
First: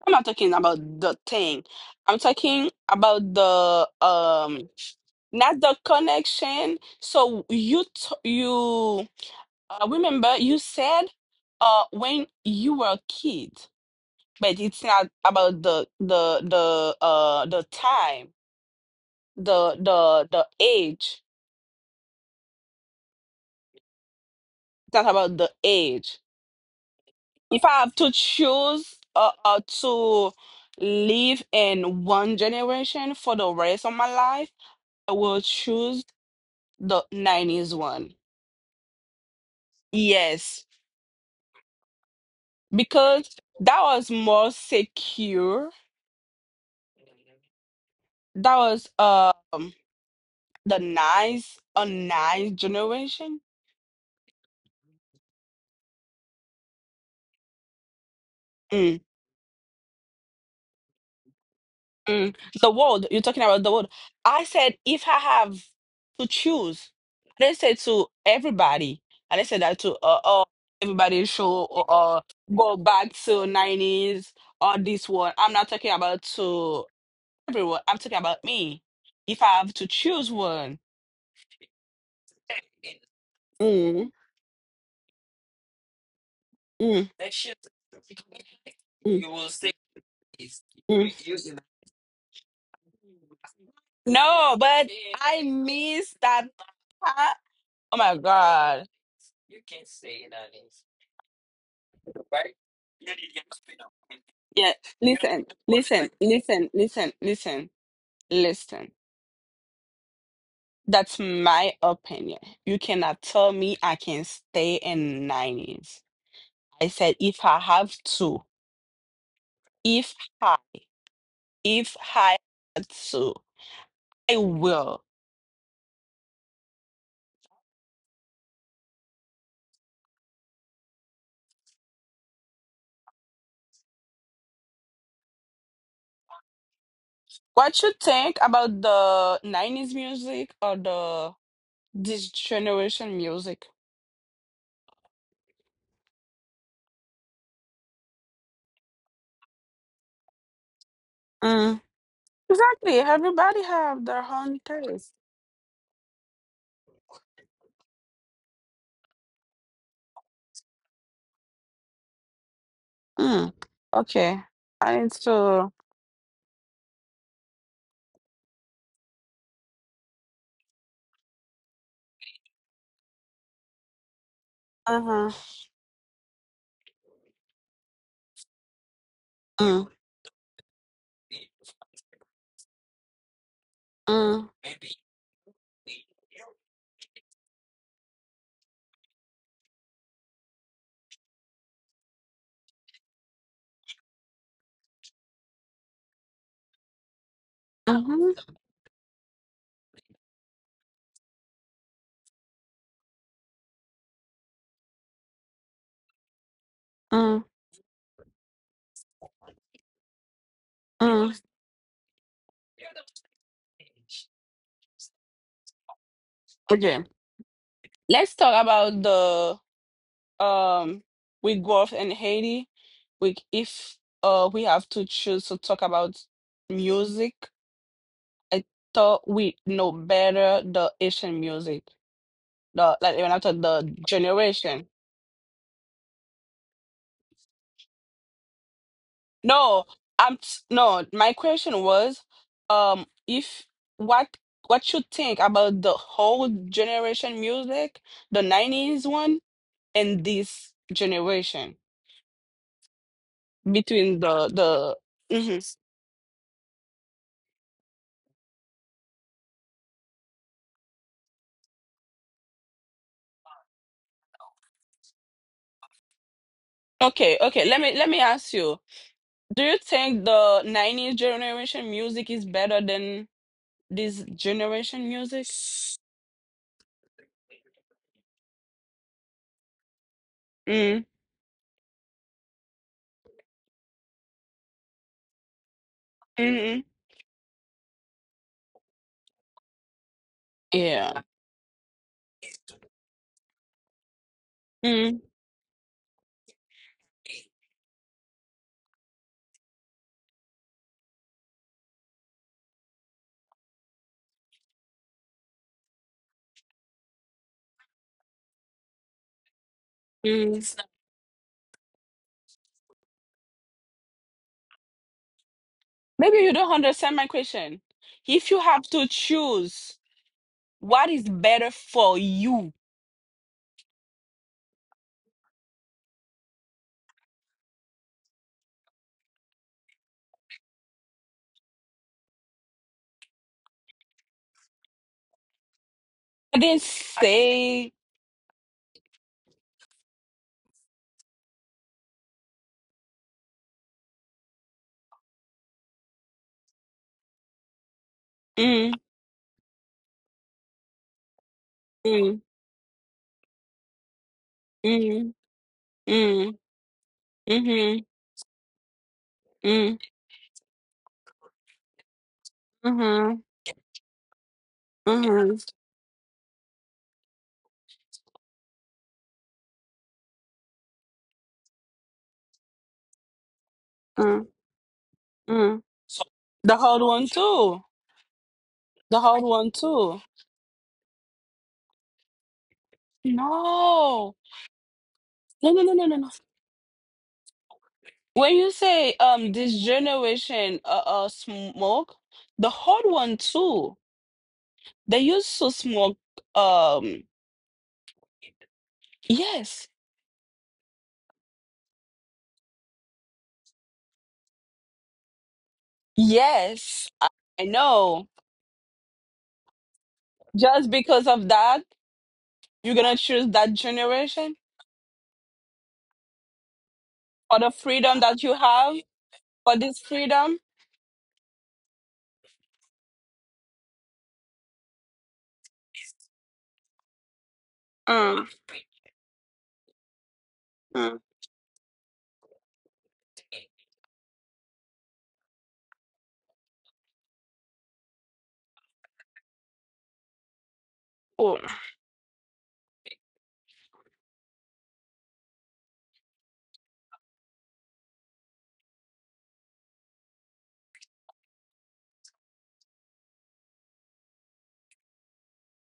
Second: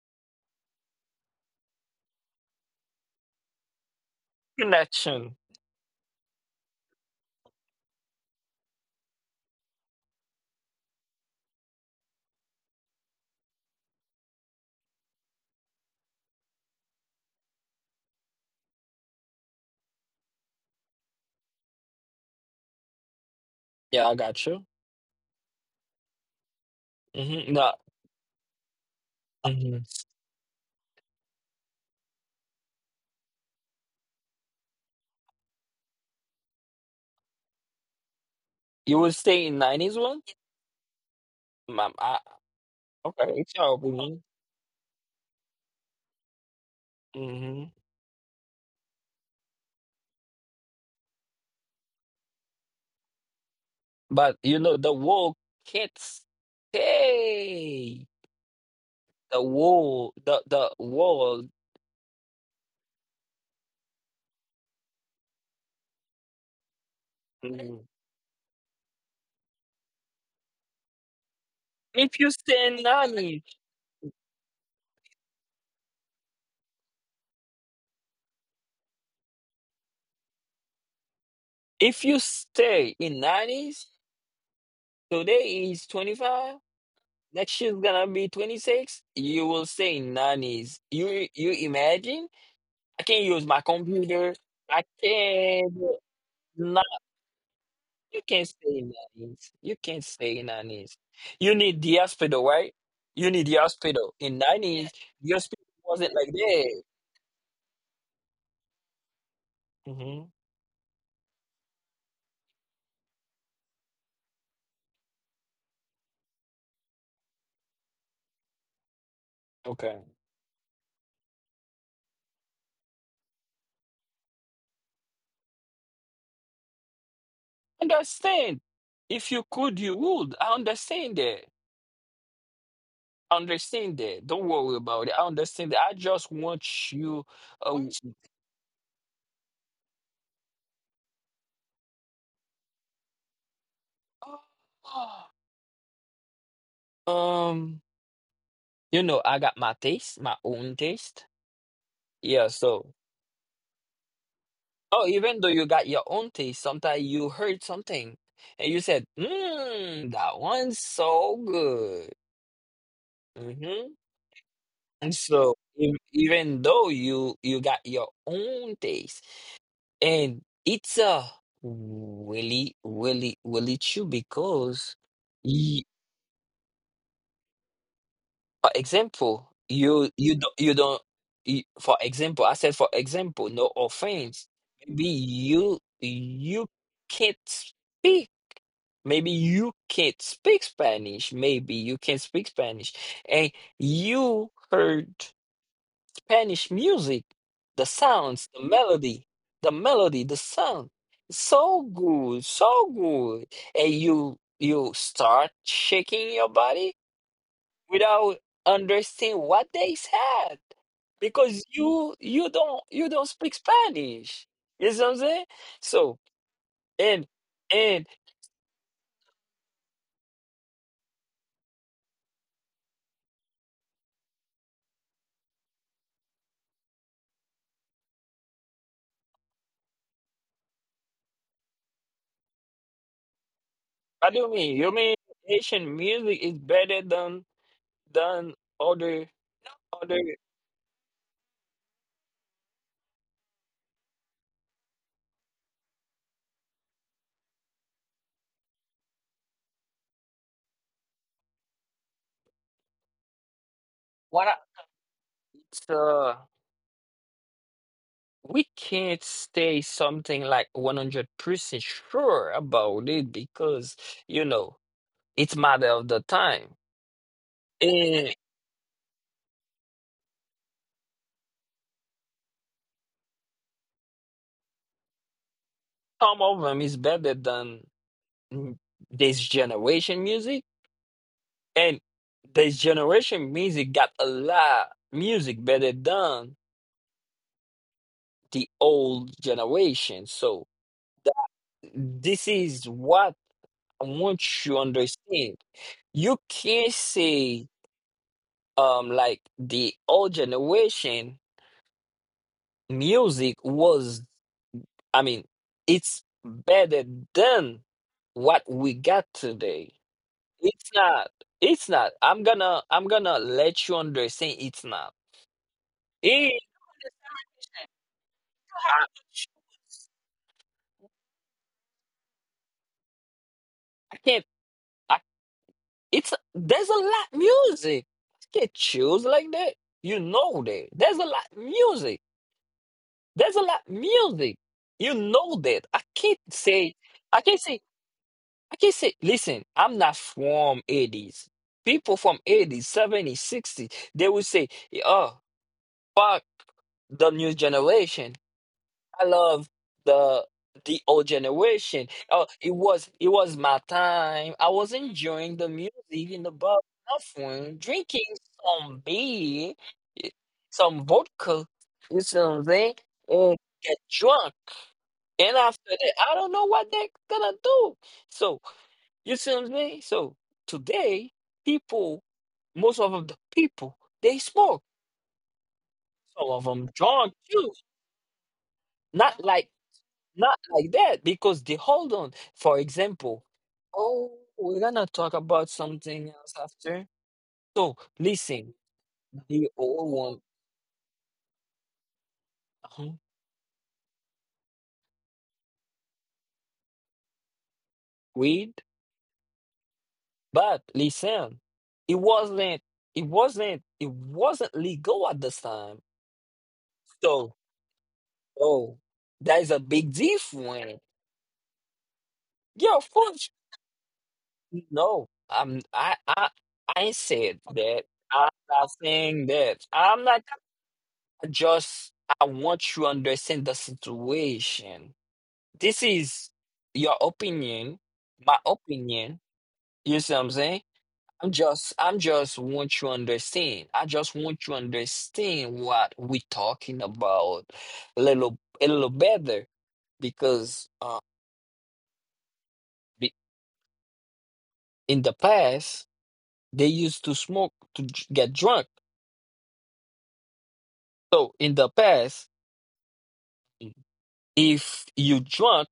I'm not talking about the thing. I'm talking about the Connection. not the connection. So you remember you said when you were a kid, but it's not about the time, the age. Yeah, I got you. It's not about the age. Hmm. If No, I have to choose hmm, to live in one generation for the rest of my life. I will choose the 90s one. you will stay in 90s one? Yes, Mom, I, okay, because it's your that was opinion. more secure. Hmm. That was the nice a nice generation. But you know, the world can't stay. Mm, The world, the world. mm. The world, you're talking about the world. I said if I have to choose, I didn't say Mhm. to everybody. I didn't say that to everybody should or If you stay go in back to 90s, 90s or this one. I'm not talking about to everyone. I'm talking about me. If I have to choose one. If you stay in 90s, Mm, today is 25, mm, mm, next year's gonna be 26, you will stay in 90s. You you mm. imagine? I can't use my computer. No, I but I can't miss that no, part. Oh my you can't stay God. in 90s. You can't stay in 90s. You need the hospital, right? You need the hospital. In Yeah, 90s, the listen, hospital listen, wasn't like listen, that. listen, listen, listen. Hmm. That's my opinion. You cannot tell me I can stay in 90s. I said if I have to, Okay. if I, if I had to, I will. Understand. If you could, you would. I understand that. Understand that. Don't worry about it. I understand that. I just want you. What Uh, you think about the 90s music or the this generation music? <gasps> um, you know, I got my taste, my own taste. Mm. Yeah. So, Exactly. Everybody have their own oh, taste. even though you got your own taste, sometimes you heard something and you said, "Mmm, that one's so good." Mm. Mm-hmm. Okay. I need And so, to. Even though you got your own taste, and it's a really, really, really true because. Uh-huh. For example, Mm. you don't you don't you, for example, I said for example, no Mm. offense. Maybe you can't speak. Maybe you can't speak Spanish. Maybe you can't speak Spanish. And you heard Spanish music, the Mm-hmm. sounds, the melody, the sound. So good, so good. And you start shaking your body Mm. without understand what they said Mm. because you don't speak Spanish. You know what I'm saying? So Okay. and and Let's talk about the um with growth in Haiti. We if we have to choose to talk about music, I thought we know better the Asian music. The like when I thought the what do you mean, generation. you mean Haitian music is better than other, No, other? no. My question was, if what what you think about the whole generation music, the '90s one, and this generation between the What I, the. Mhm. so we can't say something like 100% sure about it because you know it's matter of the time. Okay. Let me And ask you. Do you think the '90s generation music is better than this generation music? some of them is better than m- this generation music, Mm, and this generation music got a lot music better than mm-hmm. the old generation. So Yeah. this is what I want you to Mm, understand. You can't say like the old generation music was, I mean, it's better than what we got today. mm. It's not. It's not. I'm gonna let you understand it's not. Maybe you It, don't understand my question. If you have to I, choose, what is better for you? I can't, I it's there's a lot music. I can't choose like that. You know that. There's a lot music. There's a lot music. You know that. I didn't I can't say say. I can't say, listen, I'm not from 80s. People from 80s, 70s, 60s, they will say, oh fuck the new generation. Mm, I love the the old generation. mm, Oh, it was, it was my time. I was mm, enjoying the music mm. in Hmm. the bar, nothing, Mm. drinking some beer, eh, some vodka. You see what I'm saying? Hmm. And get drunk. Hmm. And after that, I don't know what they're gonna do. So you see what I'm saying? So today, people, most of the people, they Mm, smoke. mm. Some of The them hard one drunk too. too. The hard Not one like too. Not like that, because they hold on. For example, No, oh, we're gonna talk about no, no, no, no, no, no. something else after. So When you listen, say the this old one, generation smoke, the hard uh-huh, one too. They used to smoke um read, yes. but listen, it wasn't, it wasn't legal at this time. Yes, I So I know. oh, that is a big Just difference. because of that, you're Yeah, of gonna choose course. that generation No, I'm, I ain't for said the that. freedom that I'm you not have, saying for that. this I'm not freedom. just I want you to understand the situation. This is your opinion, Mm. my opinion. You see what I'm saying? I'm just want you to understand. I just want you to understand what we talking about a little better because Oh. be- in the past they used to smoke to get drunk. So in the past, if you drunk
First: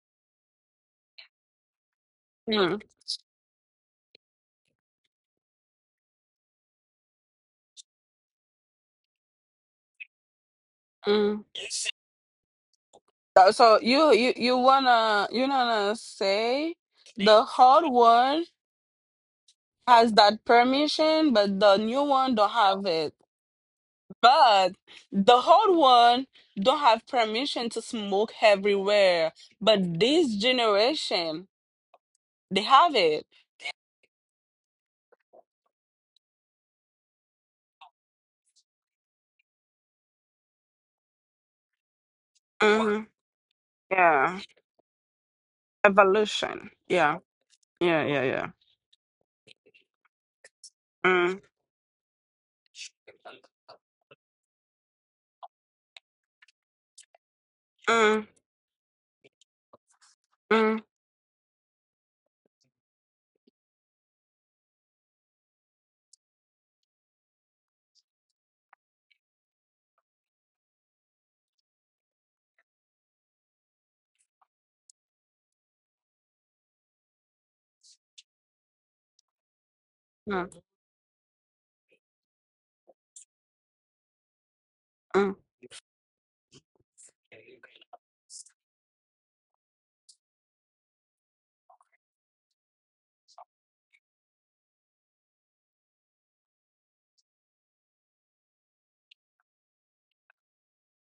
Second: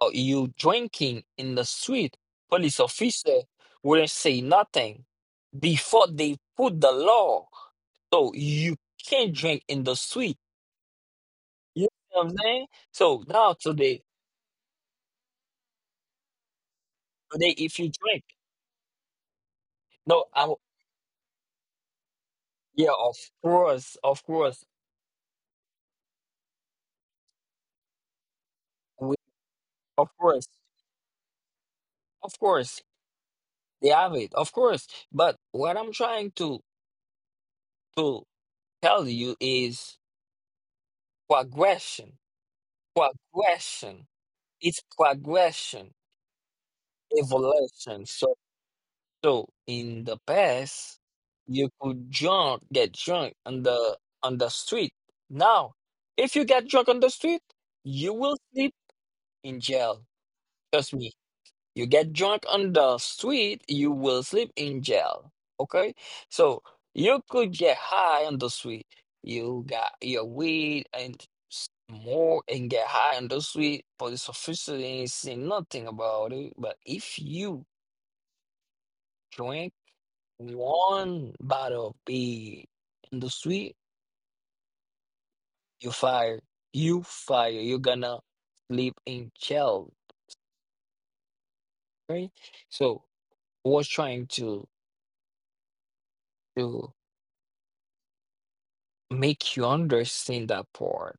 or you drinking in the street, Mm. police officer wouldn't say nothing before they put the law. So you can't drink in the street. Mm. You know what I'm saying? So Uh, now So today, you wanna say the today if hard you drink, one has no, that I permission, but the new one don't have yeah, it. of course, of course, But the hard one don't have permission to smoke we, everywhere. But of this course, generation, of they course, have it. they have it, of course. But what I'm trying to tell you is progression, Mhm. progression. Yeah. It's progression, Evolution. Yeah, yeah, evolution. yeah, So. yeah. So in the past, Mm, you could drunk get drunk on the street. Now, if you get drunk on the street, you mm, will sleep in jail. mm, Trust me. You get drunk on the street, you will sleep in jail. Okay? So you could get high on the street. You got your weed and more and get high on the street. Police officer ain't saying nothing about it. But if you drink mm, one bottle of pee in the street, mm, you fire. You fire. You're gonna sleep in jail, right? So was trying to make you understand that part.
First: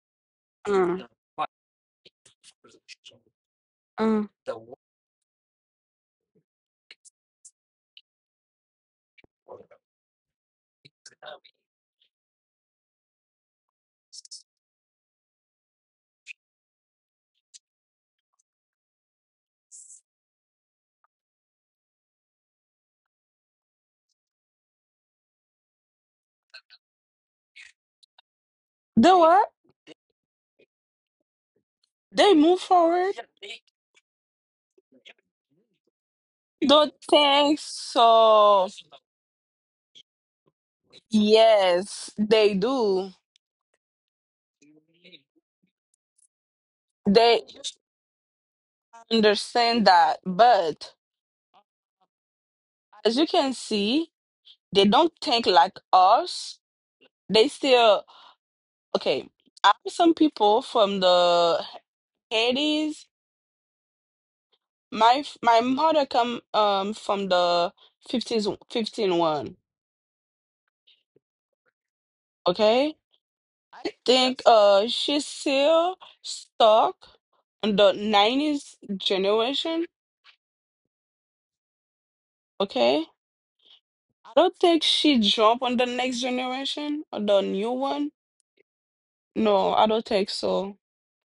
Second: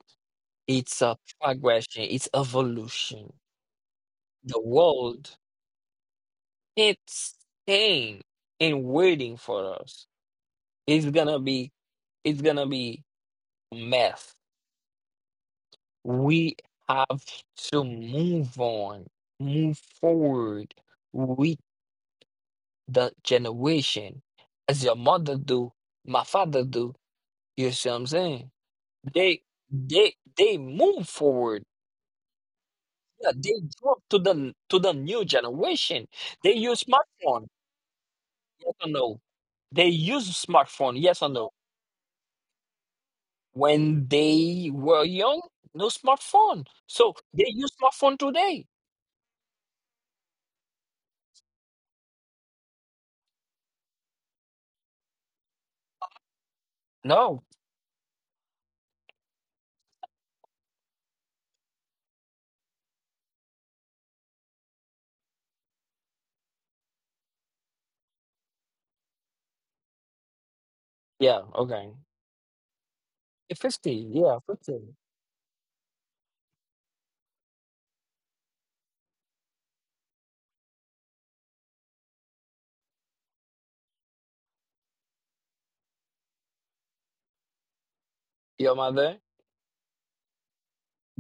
It's mm, a progression. It's evolution. mm. The world it's staying and waiting for us. It's gonna be. It's gonna be a mess. We have to move on, move forward with the generation, as your mother do, my father do. You see what I'm saying? Do They what? they move forward. They move forward? Yeah, they drop to the new generation. They use Don't smartphone. think so. Yes or no? They use smartphone. Yes or no? Yes, they do. When they were young, no smartphone. So They they use smartphone today. understand that, but as you can see, they don't think like us. No. They still okay. I have some people from the 80s. My mother come from the 50s fifteen one, Yeah. Okay. okay? Yeah, I 50, think yeah, 50. she's still stuck on the 90s generation, okay? I don't think she jump on the next generation or the new one. Your mother, No, I don't think so.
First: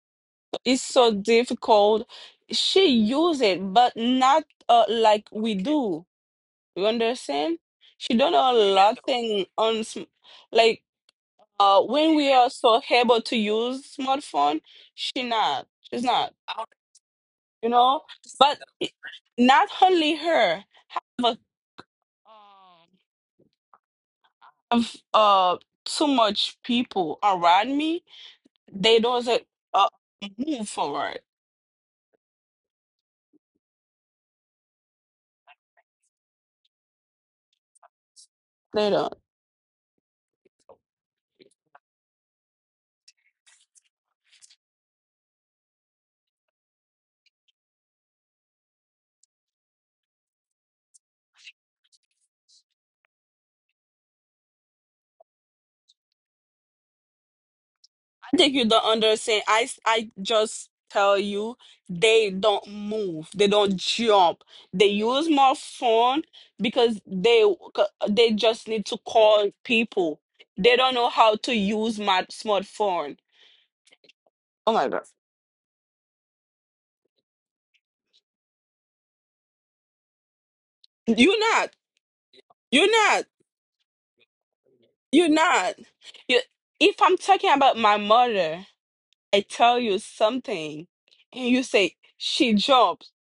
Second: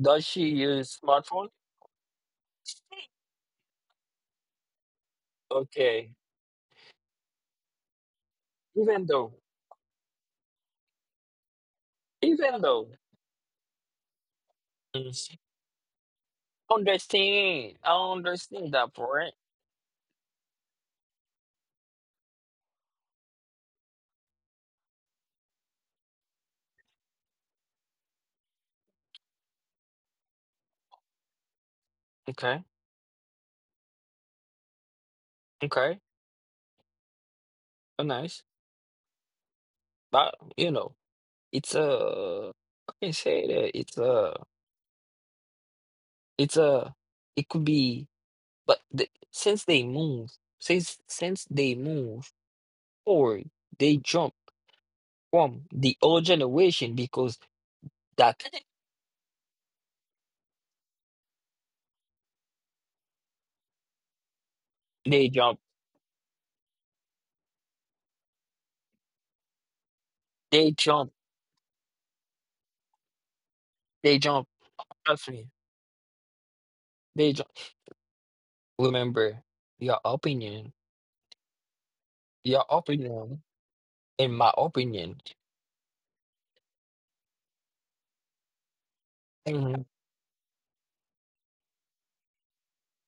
does she It's use so smartphone? difficult. She use it, but not like we do. Okay. You understand? She don't know a lot Even though, thing on like. When we are even so though, able to use smartphone, she Mhm. not. She's not. You Understand, know, I but understand it- that point. not only her have have too much people around me. They doesn't uh move forward. Okay, okay, oh, nice. They don't. But it's a, I can say that it's a, it could be, but the, since they move, since they move forward, they jump from the old generation because I that think you don't understand. I just tell you they don't move. They don't jump. They use they my jump, phone because they just need to call people. they They don't know jump. how to use my smartphone. They jump, Oh my god. trust me. They jump, remember your opinion. You're not. Your You're not. opinion, in my You're opinion. not. You, if I'm talking about my mother, I tell Mhm. you something and you say she jumps.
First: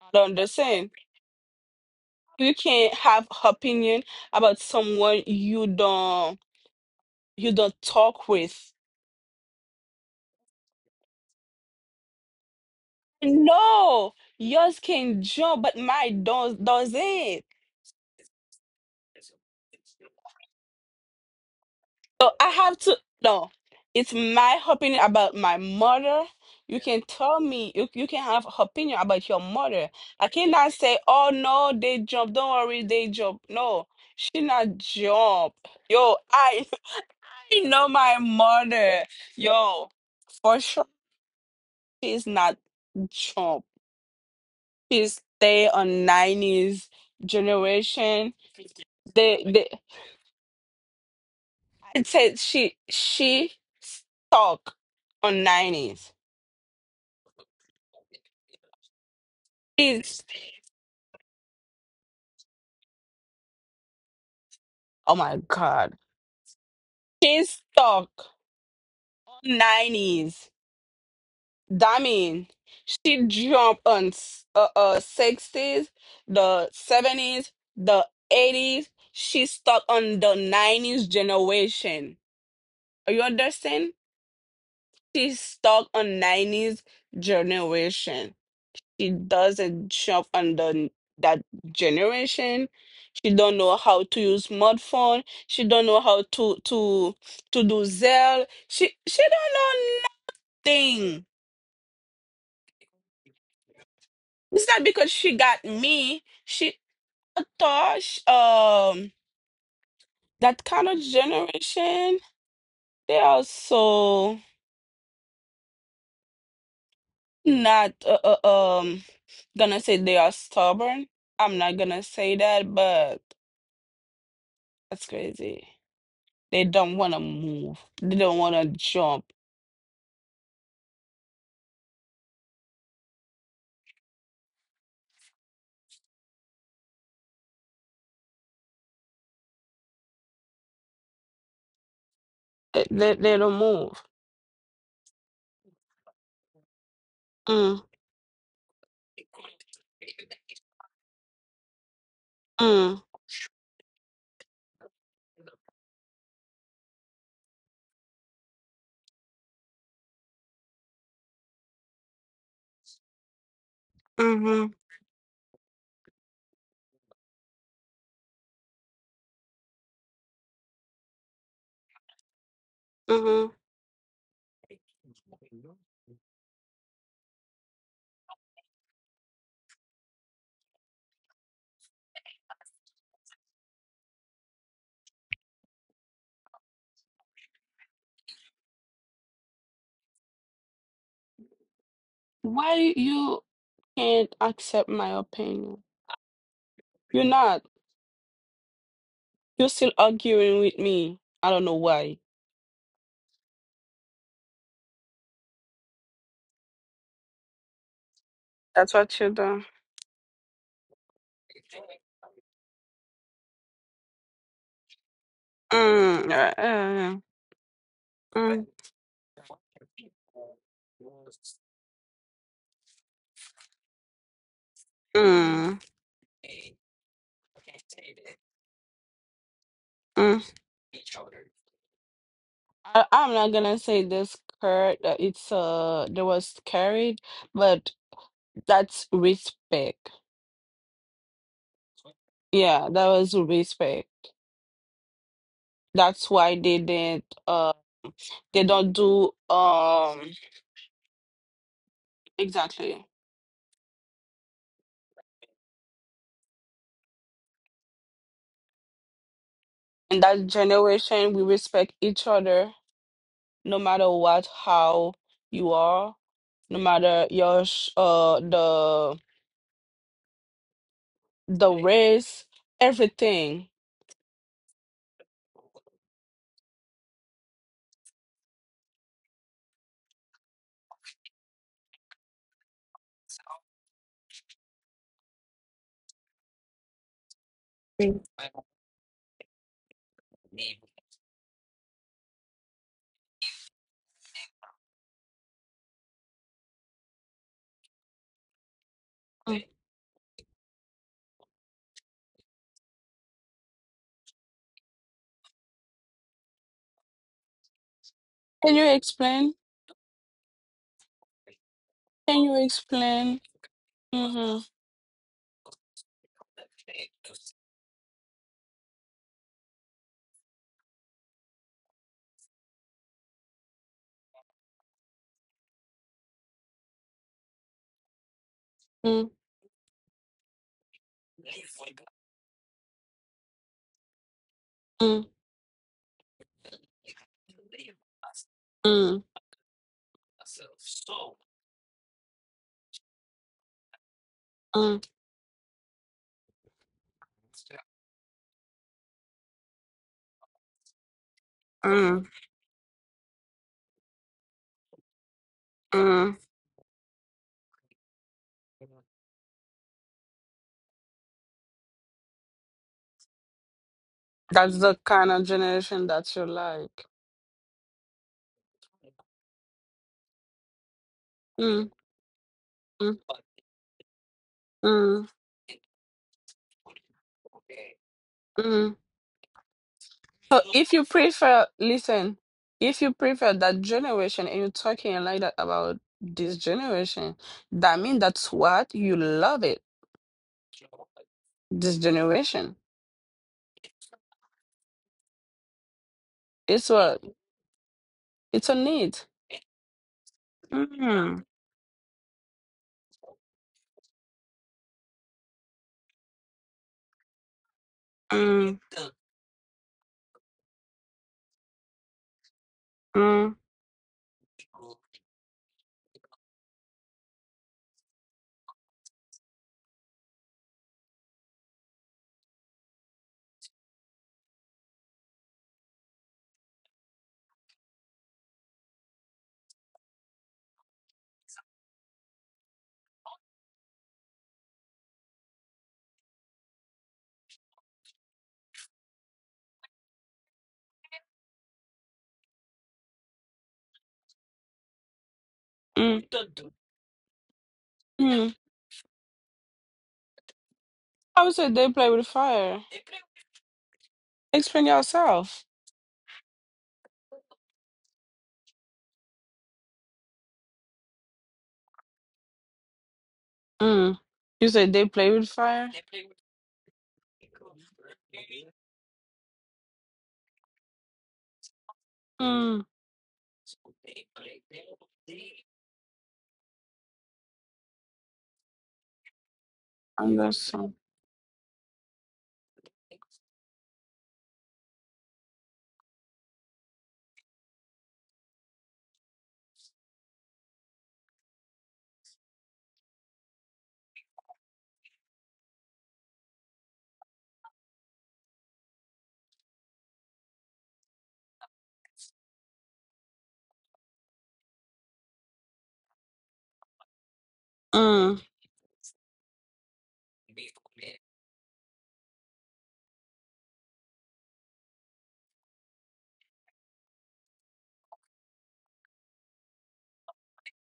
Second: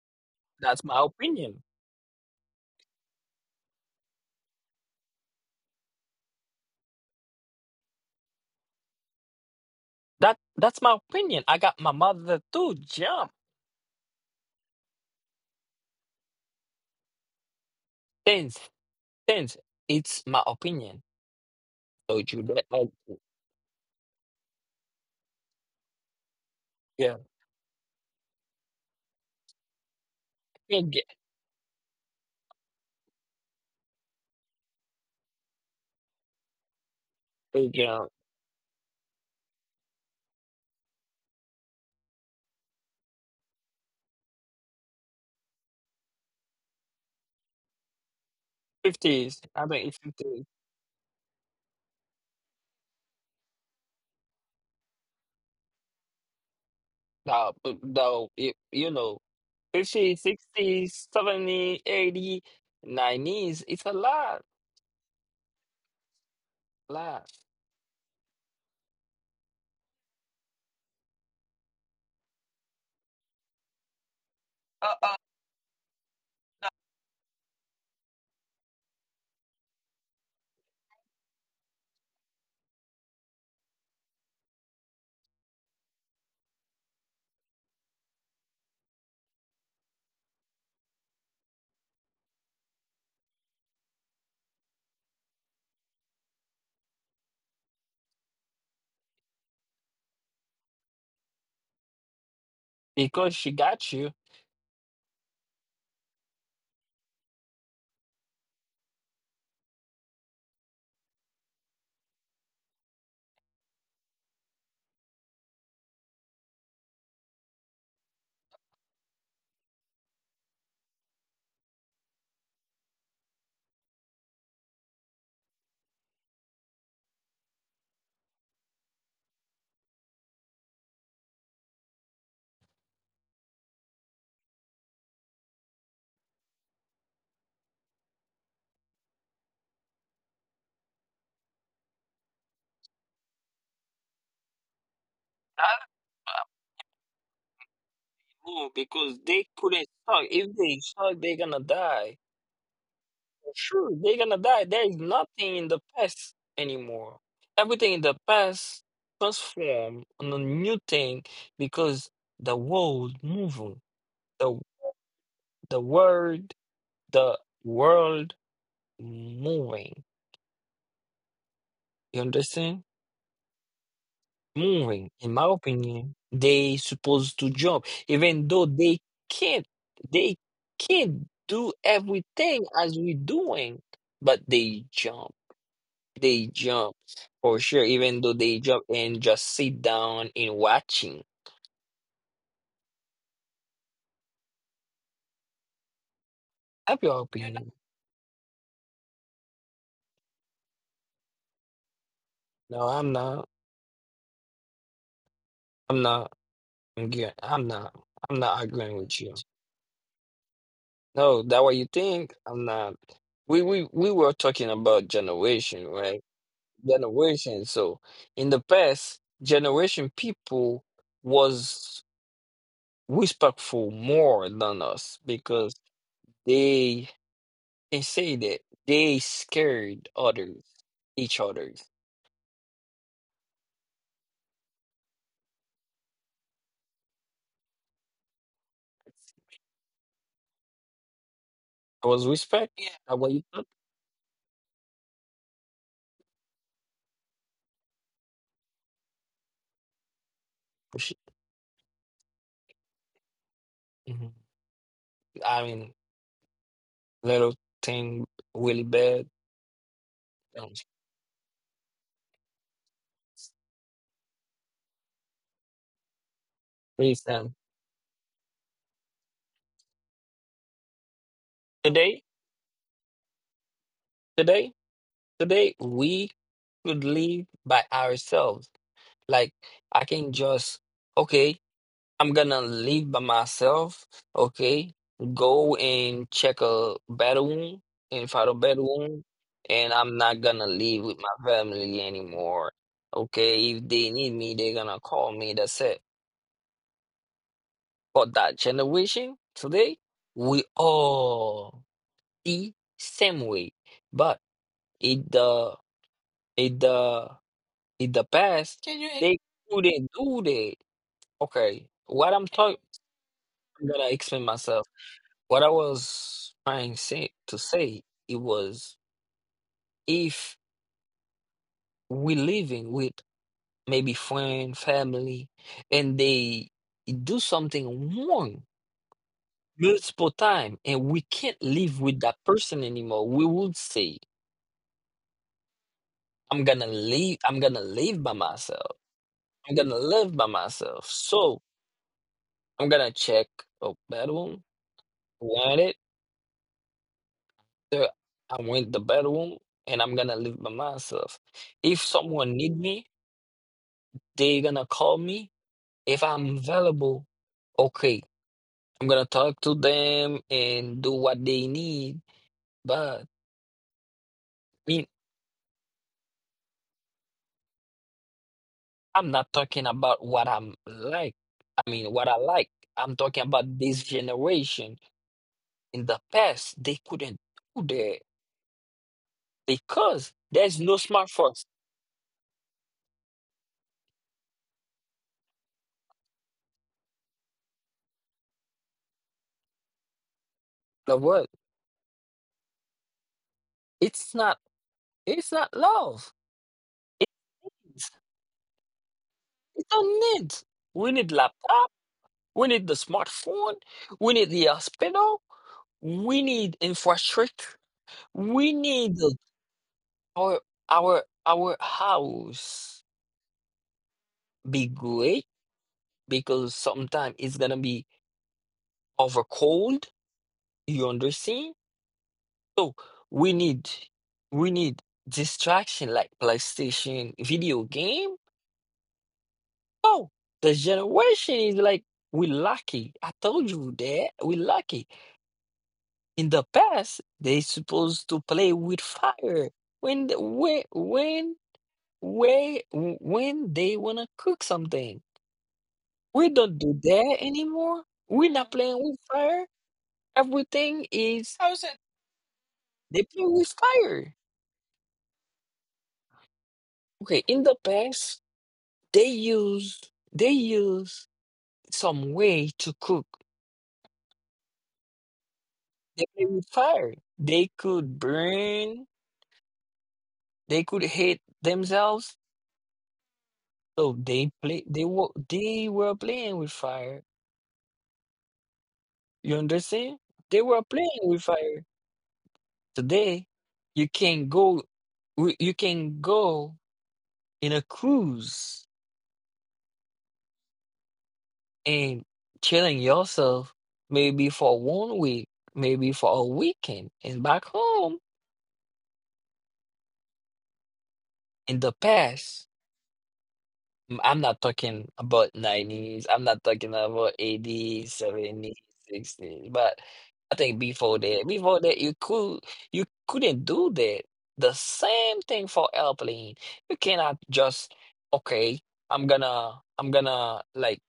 I don't That's understand. my opinion. You can have opinion about someone you don't talk with. That's my opinion. I got my mother to jump. No, yours can jump, but mine don't doesn't. Tens, tens. It's my opinion. So So you I let have like, to no. It's my opinion about my mother. You can yeah. tell me you can have opinion about your mother. I cannot You say, get, oh no, they jump. Don't worry, they jump. No, she not jump. Yo, I <laughs> I you know know, my mother. Yo, for sure, she's not chump. She's stay on nineties generation. fifties. They I they mean it's fifties. I said she stuck on nineties. No, but no, you know, 50s, She's 60s, 70s, 80s, 90s. It's a lot, oh my god. lot. She's stuck on nineties. That mean she jumped on Uh-uh. sixties, the 70s, the 80s. She stuck on the 90s generation. You understand? She's stuck on 90s generation. She doesn't shop under that generation. She don't know how to use smartphone. She don't know how to do Zelle. She don't know nothing. Because she got you. It's not because she got me. Thought sh- um that kind of generation, they are so not uh, um gonna say they are stubborn. I'm not gonna say that, but that's crazy. They don't want to move. They don't want to jump. They don't move. That's... Mm, Ooh, because they couldn't suck. If they suck, they're gonna die. mm, Sure, they're gonna die. There is nothing in the past anymore. Everything in the past transformed on a new thing because the world moving. The mm-hmm, the world the world moving. You understand? mm-hmm. Moving, in my opinion, they supposed to jump, even though they can't, they can't do everything as we doing, but they jump. They jump for sure, even though they jump and just sit down and watching. Why you can't accept my opinion? Have your You're not. opinion. You're still arguing with me. I don't know why. No, I'm not. I'm not. I'm not. I'm not That's agreeing what with you you. do. No, that what you think. I'm not. We were talking about generation, right? Mm, Generation. So in the mm, past generation, people was respectful more than us because mm, they can say that they scared mm. others, each other. I, I'm not gonna say this cur that it's there was carried, but that's respect. There was respect. Yeah, Yeah. that That way was you thought, respect. That's why they didn't they don't do oh, shit. exactly. Mhm. I mean, little thing really bad. In that Um, generation we respect each other no matter what how you are, no please, matter um, the Today, race, everything. today, today, we should live by ourselves. Like, I can just, okay, I'm gonna leave by myself, okay? Go and check a battle wound and fight a battle wound, and I'm not gonna live with my family anymore, okay? If they need me, they're gonna call me. That's it. For that generation today, we all the same way, but in the in the in the Can past, you Can you they explain? couldn't do that. Okay, what Can I'm you talking, explain? I'm gonna explain Mm-hmm. myself. What I was trying to say, it was, if we living with maybe friend, family, and they do something wrong Mm, multiple time, and we can't live with that person anymore, we would say, mm, "I'm gonna leave. I'm gonna live by myself. mm, So I'm gonna check the bedroom, mm, rent it. uh, I rent the bedroom, and I'm gonna live by myself. If mm, someone need me. They're gonna call me. If mm. I'm available, okay, I'm gonna talk to them and do what they need. But I That's the mean, kind of generation that you like. I'm not talking about what I'm like. I Mm, mean, what I like. I'm mm, talking about this generation. mm, In the past, they couldn't do that mm. because So there's no if you smartphones. prefer, listen, if you prefer that generation and you're talking like that about this generation, that means that's what you love it. In the world, This generation. it's not, it's not love. It's what It's, it's a need. it don't need. We need Mm, laptop. We need the smartphone. We need the hospital. We need infrastructure. We mm, need the- our our house mm, be great because sometimes it's gonna be over cold. You understand? So we need we need distraction like PlayStation, video game. Oh, the generation is like we lucky. I told you that we lucky. In the past, they supposed to play with fire. When the, when way when they wanna cook something. mm, We don't do that anymore. We're mm. not playing with fire. Everything is... I would How's say it? they play with fire. They play with fire. Explain yourself. Okay, in the past they use, they use some way to cook. Mm. You say they play with fire? They play with fire. They could burn. They could hate themselves. Mm, So they play. They were, they were playing with fire. You understand? They were understand. playing with fire. Today, you can go, you can go in a cruise and chilling yourself, maybe for one week, maybe for a weekend, and back home in the past. Mm, I'm not talking about 90s. I'm not talking about 80s, Mm, 70s, 60s. But I think before that, you could, you couldn't do that. The same thing for airplane. You cannot just, okay, I'm gonna like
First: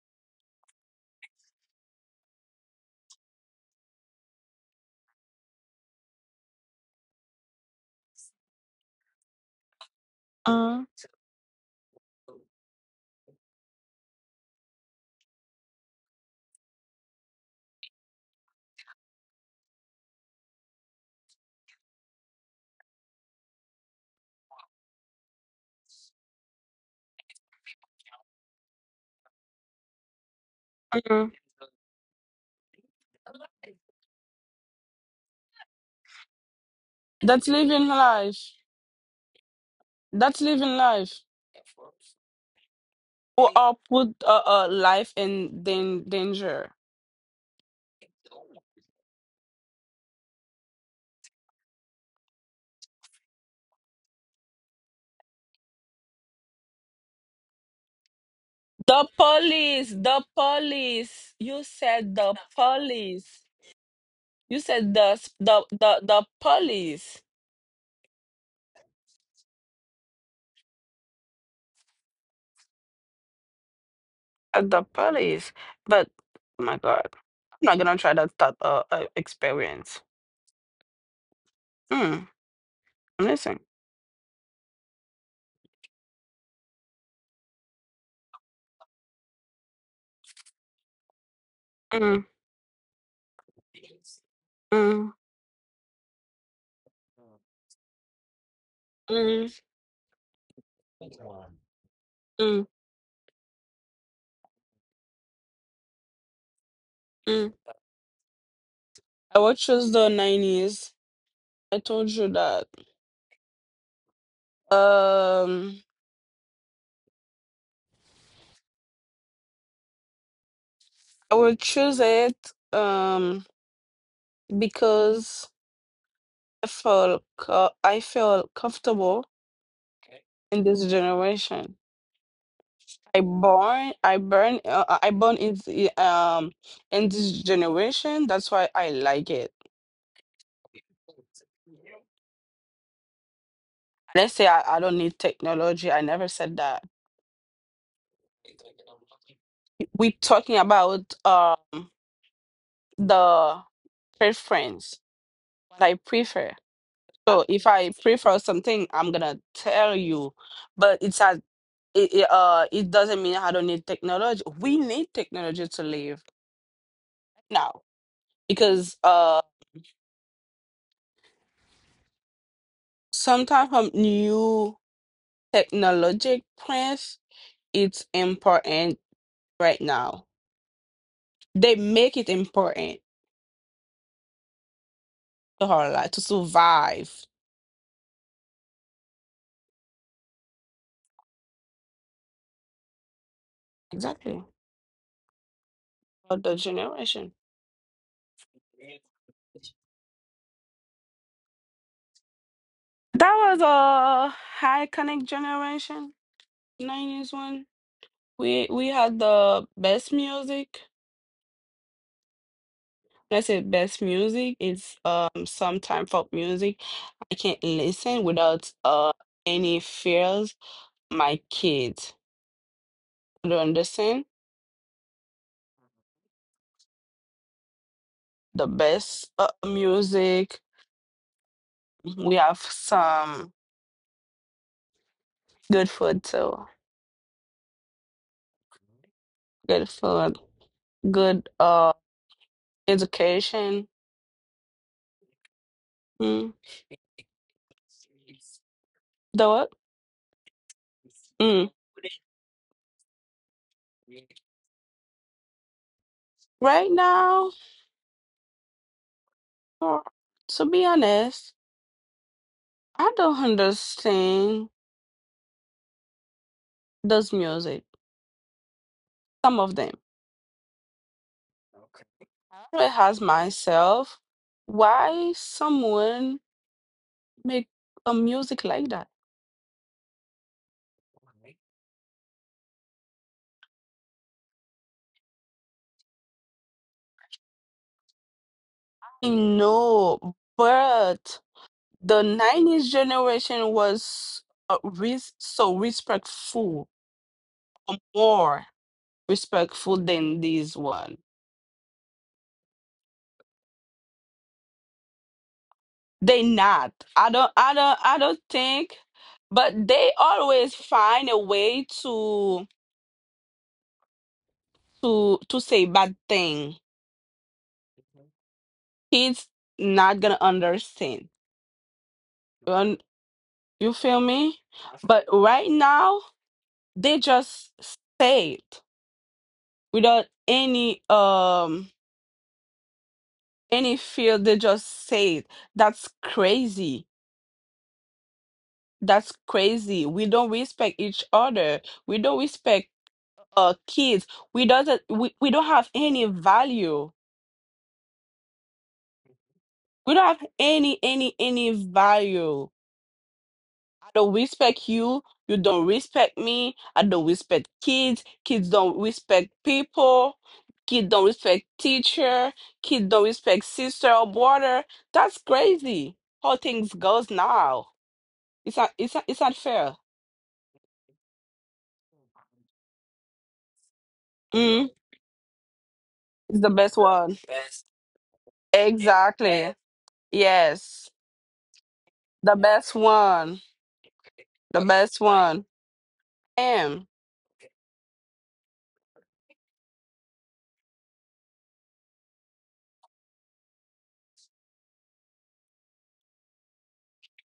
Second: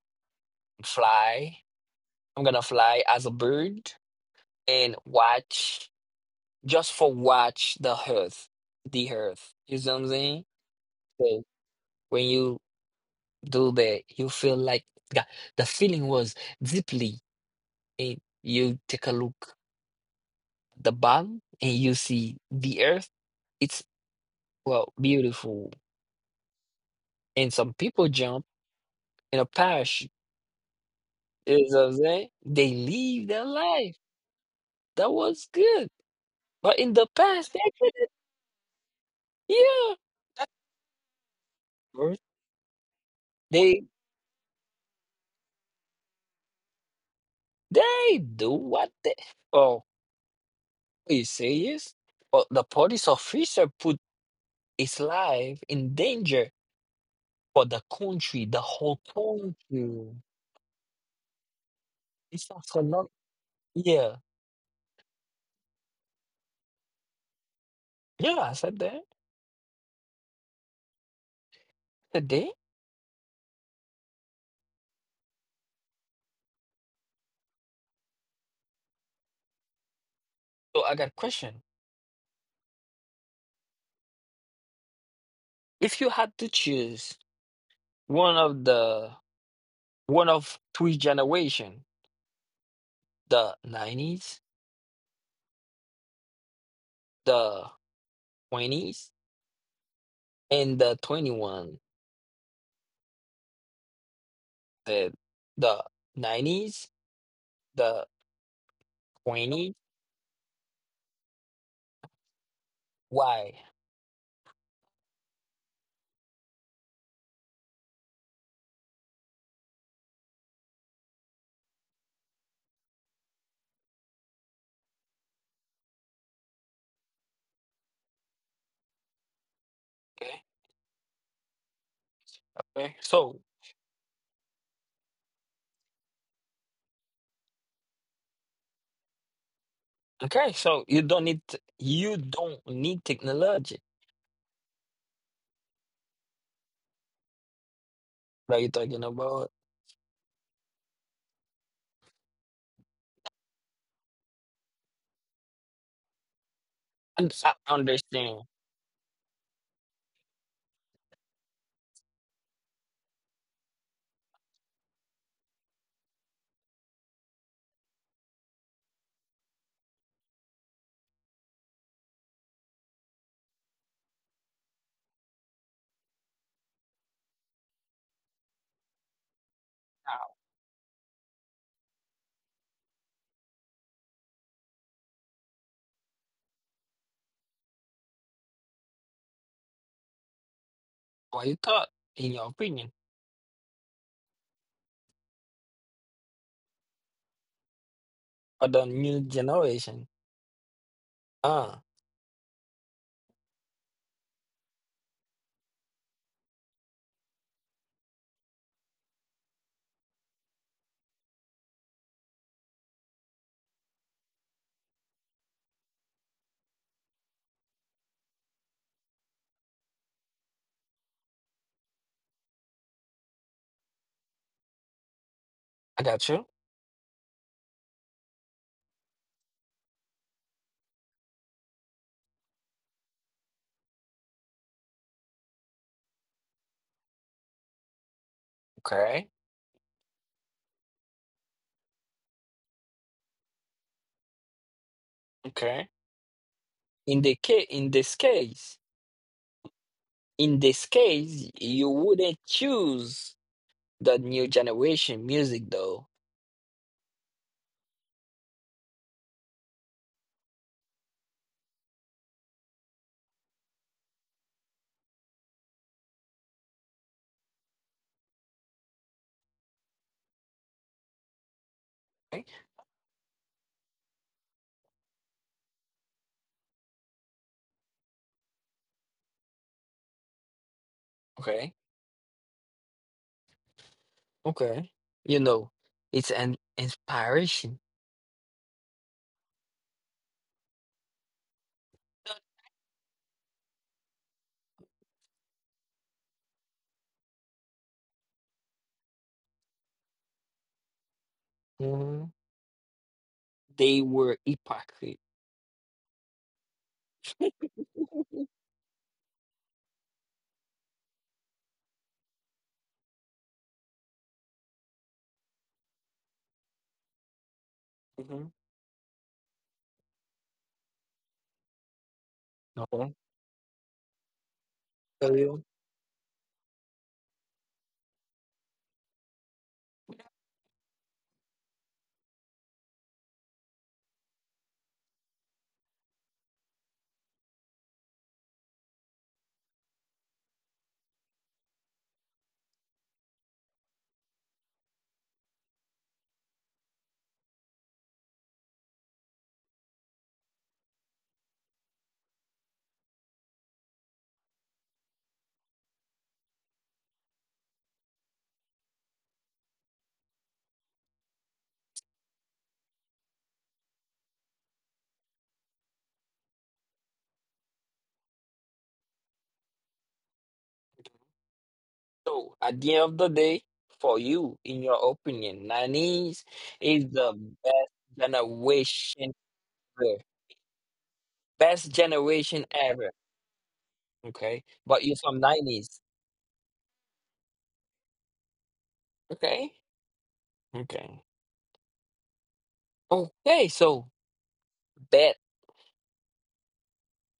fly. I'm gonna fly as a bird and watch just for watch the earth, the earth. You see what I'm saying? mm, So when you Dube, you feel like, yeah, the feeling was deeply and you take a look at the bottom and you see the earth. It's well beautiful. And some people jump in a parachute. mm. You know what I'm saying? They live their life. That was good. But in the That's past they living couldn't, life. yeah. That's living life. Bro. Who are They put life in danger. they do what they... oh, are you serious? But the police officer put his life in danger for the country, the whole The police, country. the police. You said the It's not for not, police. yeah. You said the police. Yeah, I said that today. The police. But oh my God, I'm not gonna try that thought experience. So I got a question. Mm, I'm listening. If you had to choose one of the one of three generation, Mm, the 90s, mm, the 20s, mm, and the twenty one, mm, the the nineties, mm. the I would twenties, choose the 90s. I told you that. why? Um, I would choose it. Um, because I feel comfortable Okay. in this generation. Okay. So, I born in the, in this generation. That's why I like it. okay, so you don't need t- you don't need technology Let's say I don't need technology. I never said that. that you're talking about. We talking about the preference, what I prefer. And So I if I prefer understand. something, I'm gonna tell you. But it's a it, it, it doesn't mean I don't need technology. We need technology to live now because some type of new technologic plans, it's important right now, they make it important to her life to survive Why you thought, in your opinion, exactly for the generation for the new generation? Ah, that was a iconic generation, 90s one, we had the best music. When I say best music is sometime folk music I can't listen without any fears my kids, do you understand I got you. the best music. We have some good food too. Okay, Good food, good education. okay. Mm. In the ca- in this case, The what? Mm. you wouldn't choose the new generation music, though. Right now, uh, to be honest, I don't understand this music. Some of them. Okay, I always ask myself why someone make a music like that. okay, okay. You know, it's an inspiration. I know, but the 90s generation was so respectful or more respectful than this one. Mhm. They were hypocrite. They not I don't I don't I don't think But they always find a way to say bad thing, Mm-hmm. kids not gonna understand you, you feel me. But right No, now they just say it without any field, they just say it. That's crazy. That's crazy, we don't respect each other, we don't respect kids, we doesn't we don't have any value, we don't have any value. I don't respect you, you don't respect me, I don't respect kids, kids don't respect people, kids don't respect teacher, kids don't respect sister or brother. That's crazy how things goes now. It's not, it's not, it's not fair. so at the end of the day, for you, Mm, in your opinion, nineties it's the best is one. the best generation Exactly. ever. Yes. Best The generation best ever. one. Okay. The But best you're from one. nineties. M. Okay. Okay. Okay, so bet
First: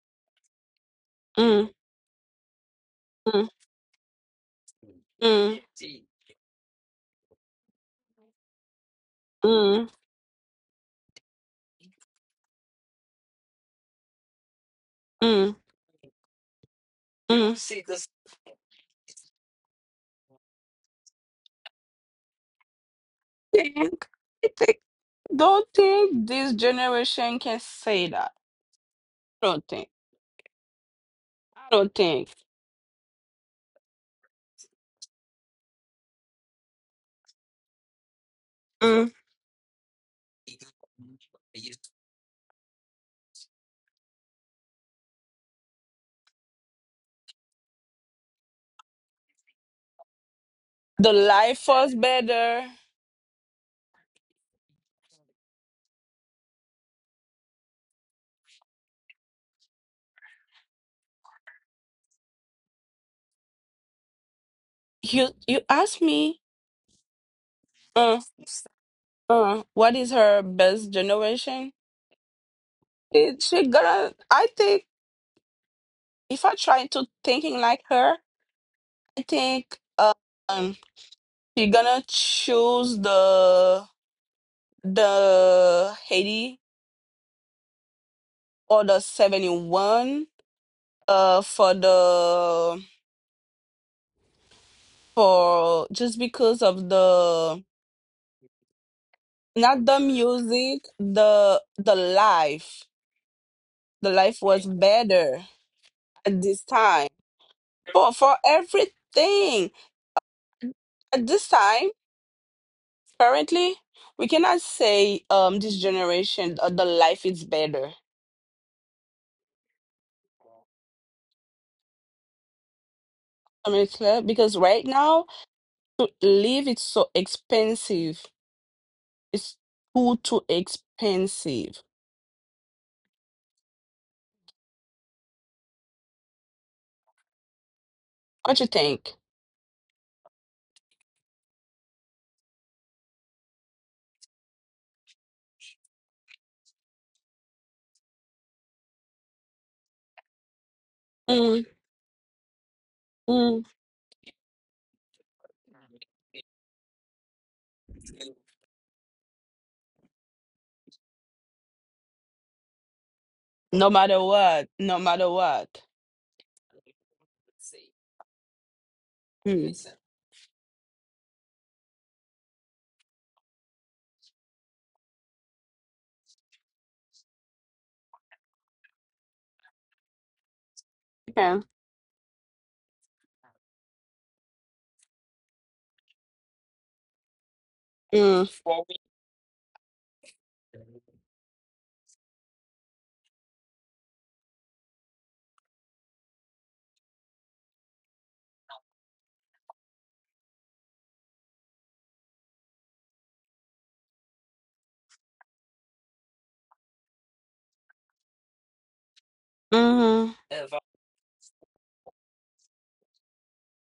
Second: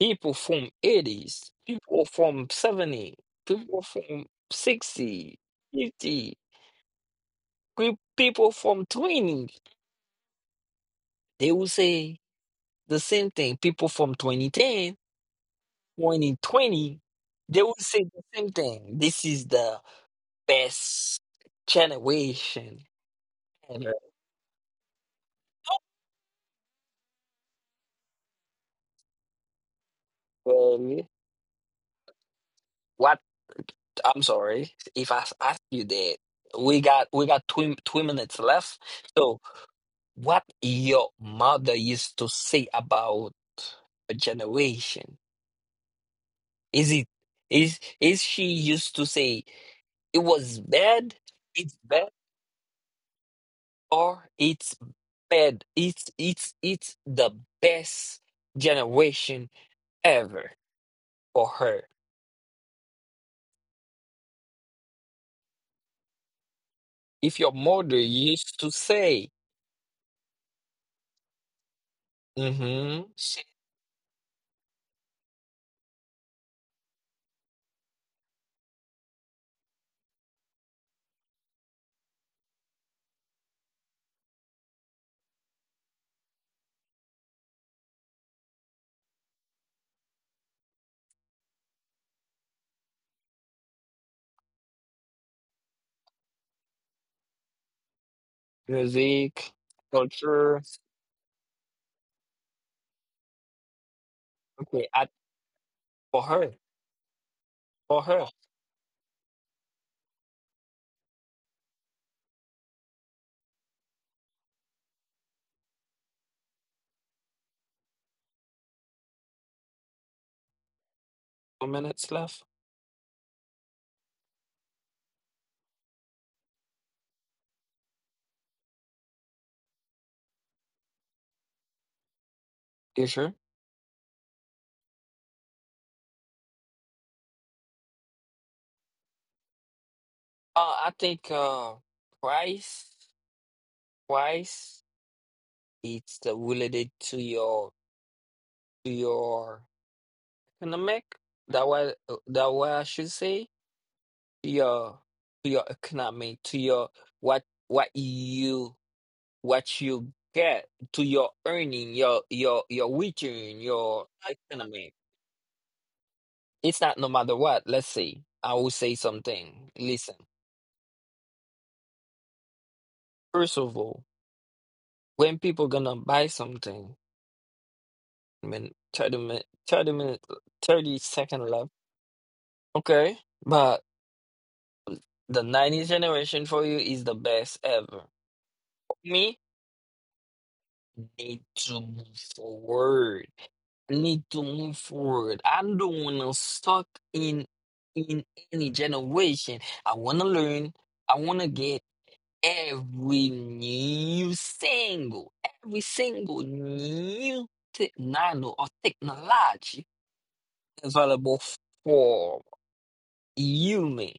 people from eighties, Mm, people from 70, mm, people from 60, mm, 50, pe- people from 20, mm, they will say the same thing. People from 2010. mm, 2020, mm. they will say the same thing. This is the best generation ever. Think, I think, don't think this generation can say that. I don't think. Baby. I don't think. What? I'm sorry if I s- ask you that. We got two minutes left. Mm. So, what your mother used to say about a generation? Is it, is she used to say it was The bad, life it's was bad, better. or it's fed, it's the best generation ever for her, You ask me, if your mother uh, used to say, what is her best generation? mm-hmm, It, she gonna. I think. If I try to thinking like her, I think she gonna choose the Haiti or the 71 for the, for just because of the, music, not the culture, music, the life, the life was okay, I, better for at her this time, for her, for everything at this time. Currently, we cannot say this generation the life is better. 2 minutes left, I mean, it's clear because right now to live it's so expensive. It's too too expensive. you sure, What you think? uh, I think uh, price, price it's, related to your, to your economic, that Mm, what that what I should say, mm. to your, to your economy, to your, what what you what you get, to your earning, your return, No your matter what, economy. no matter what. It's not no matter what. Let's say I will say something. Mm. Listen, first of all, when people gonna buy something, I mean, 30 minute, 30 second left. Yeah. Okay, but the 90s generation for you is the best ever. Mm, For me, need to move forward. Need to move forward. I don't wanna stuck in in any generation. I wanna learn. I wanna get every new single, every single new technology or technology hmm. available for human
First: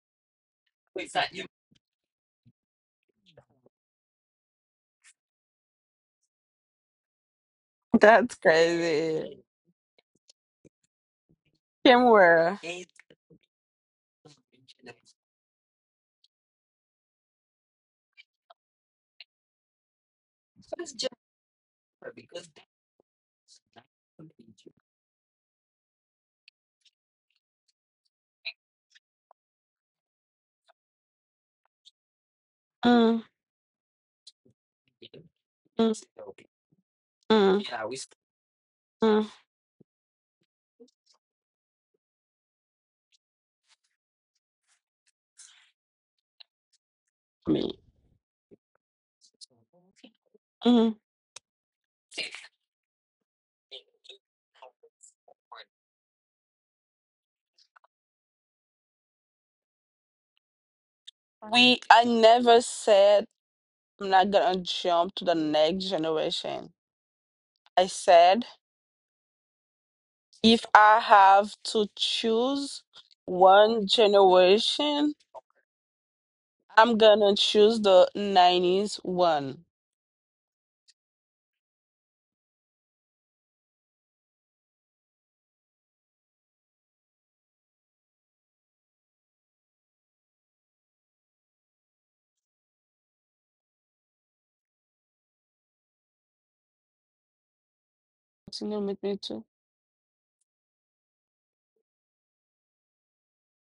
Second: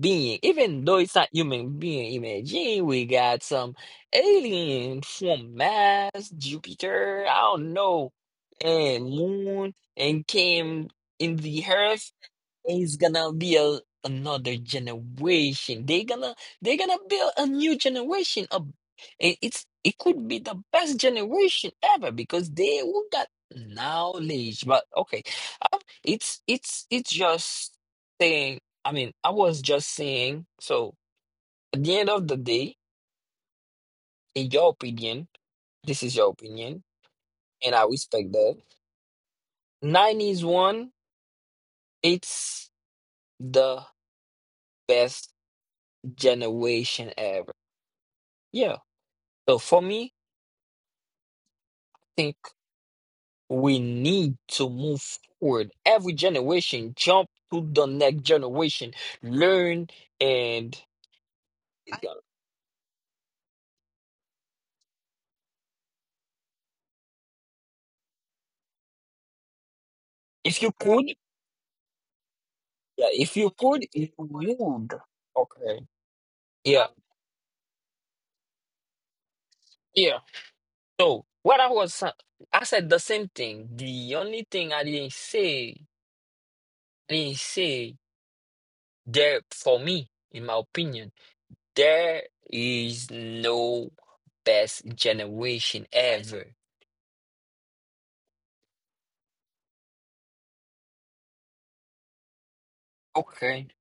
being, even though it's not human being, imagine we got some alien from Mars, Jupiter, I don't know, That's and crazy. moon, and came in the earth, Kimware. it's gonna be a, another generation. They're gonna build a new generation. Of. It's it could be the best generation ever because they will got knowledge. But okay, it's just saying. I mean, I was just saying. So at the end of the day, Mm, in your opinion, mm, mm, this is your mm, opinion, mm. and I respect that. Nineties one, it's the best generation ever. Yeah. So for me, Mm-hmm. I think we need to move forward. Every generation, jump to the next generation, learn, and We. I never said. I'm not gonna jump to the next generation. I said if you if could, I have to choose yeah, if you could, one if you would. generation, Okay. Yeah. I'm gonna choose the 90s one. Yeah. So what I was, I said the same thing. The only thing I didn't say there for me, in my opinion, there is no best generation ever. Continue with me too. Okay.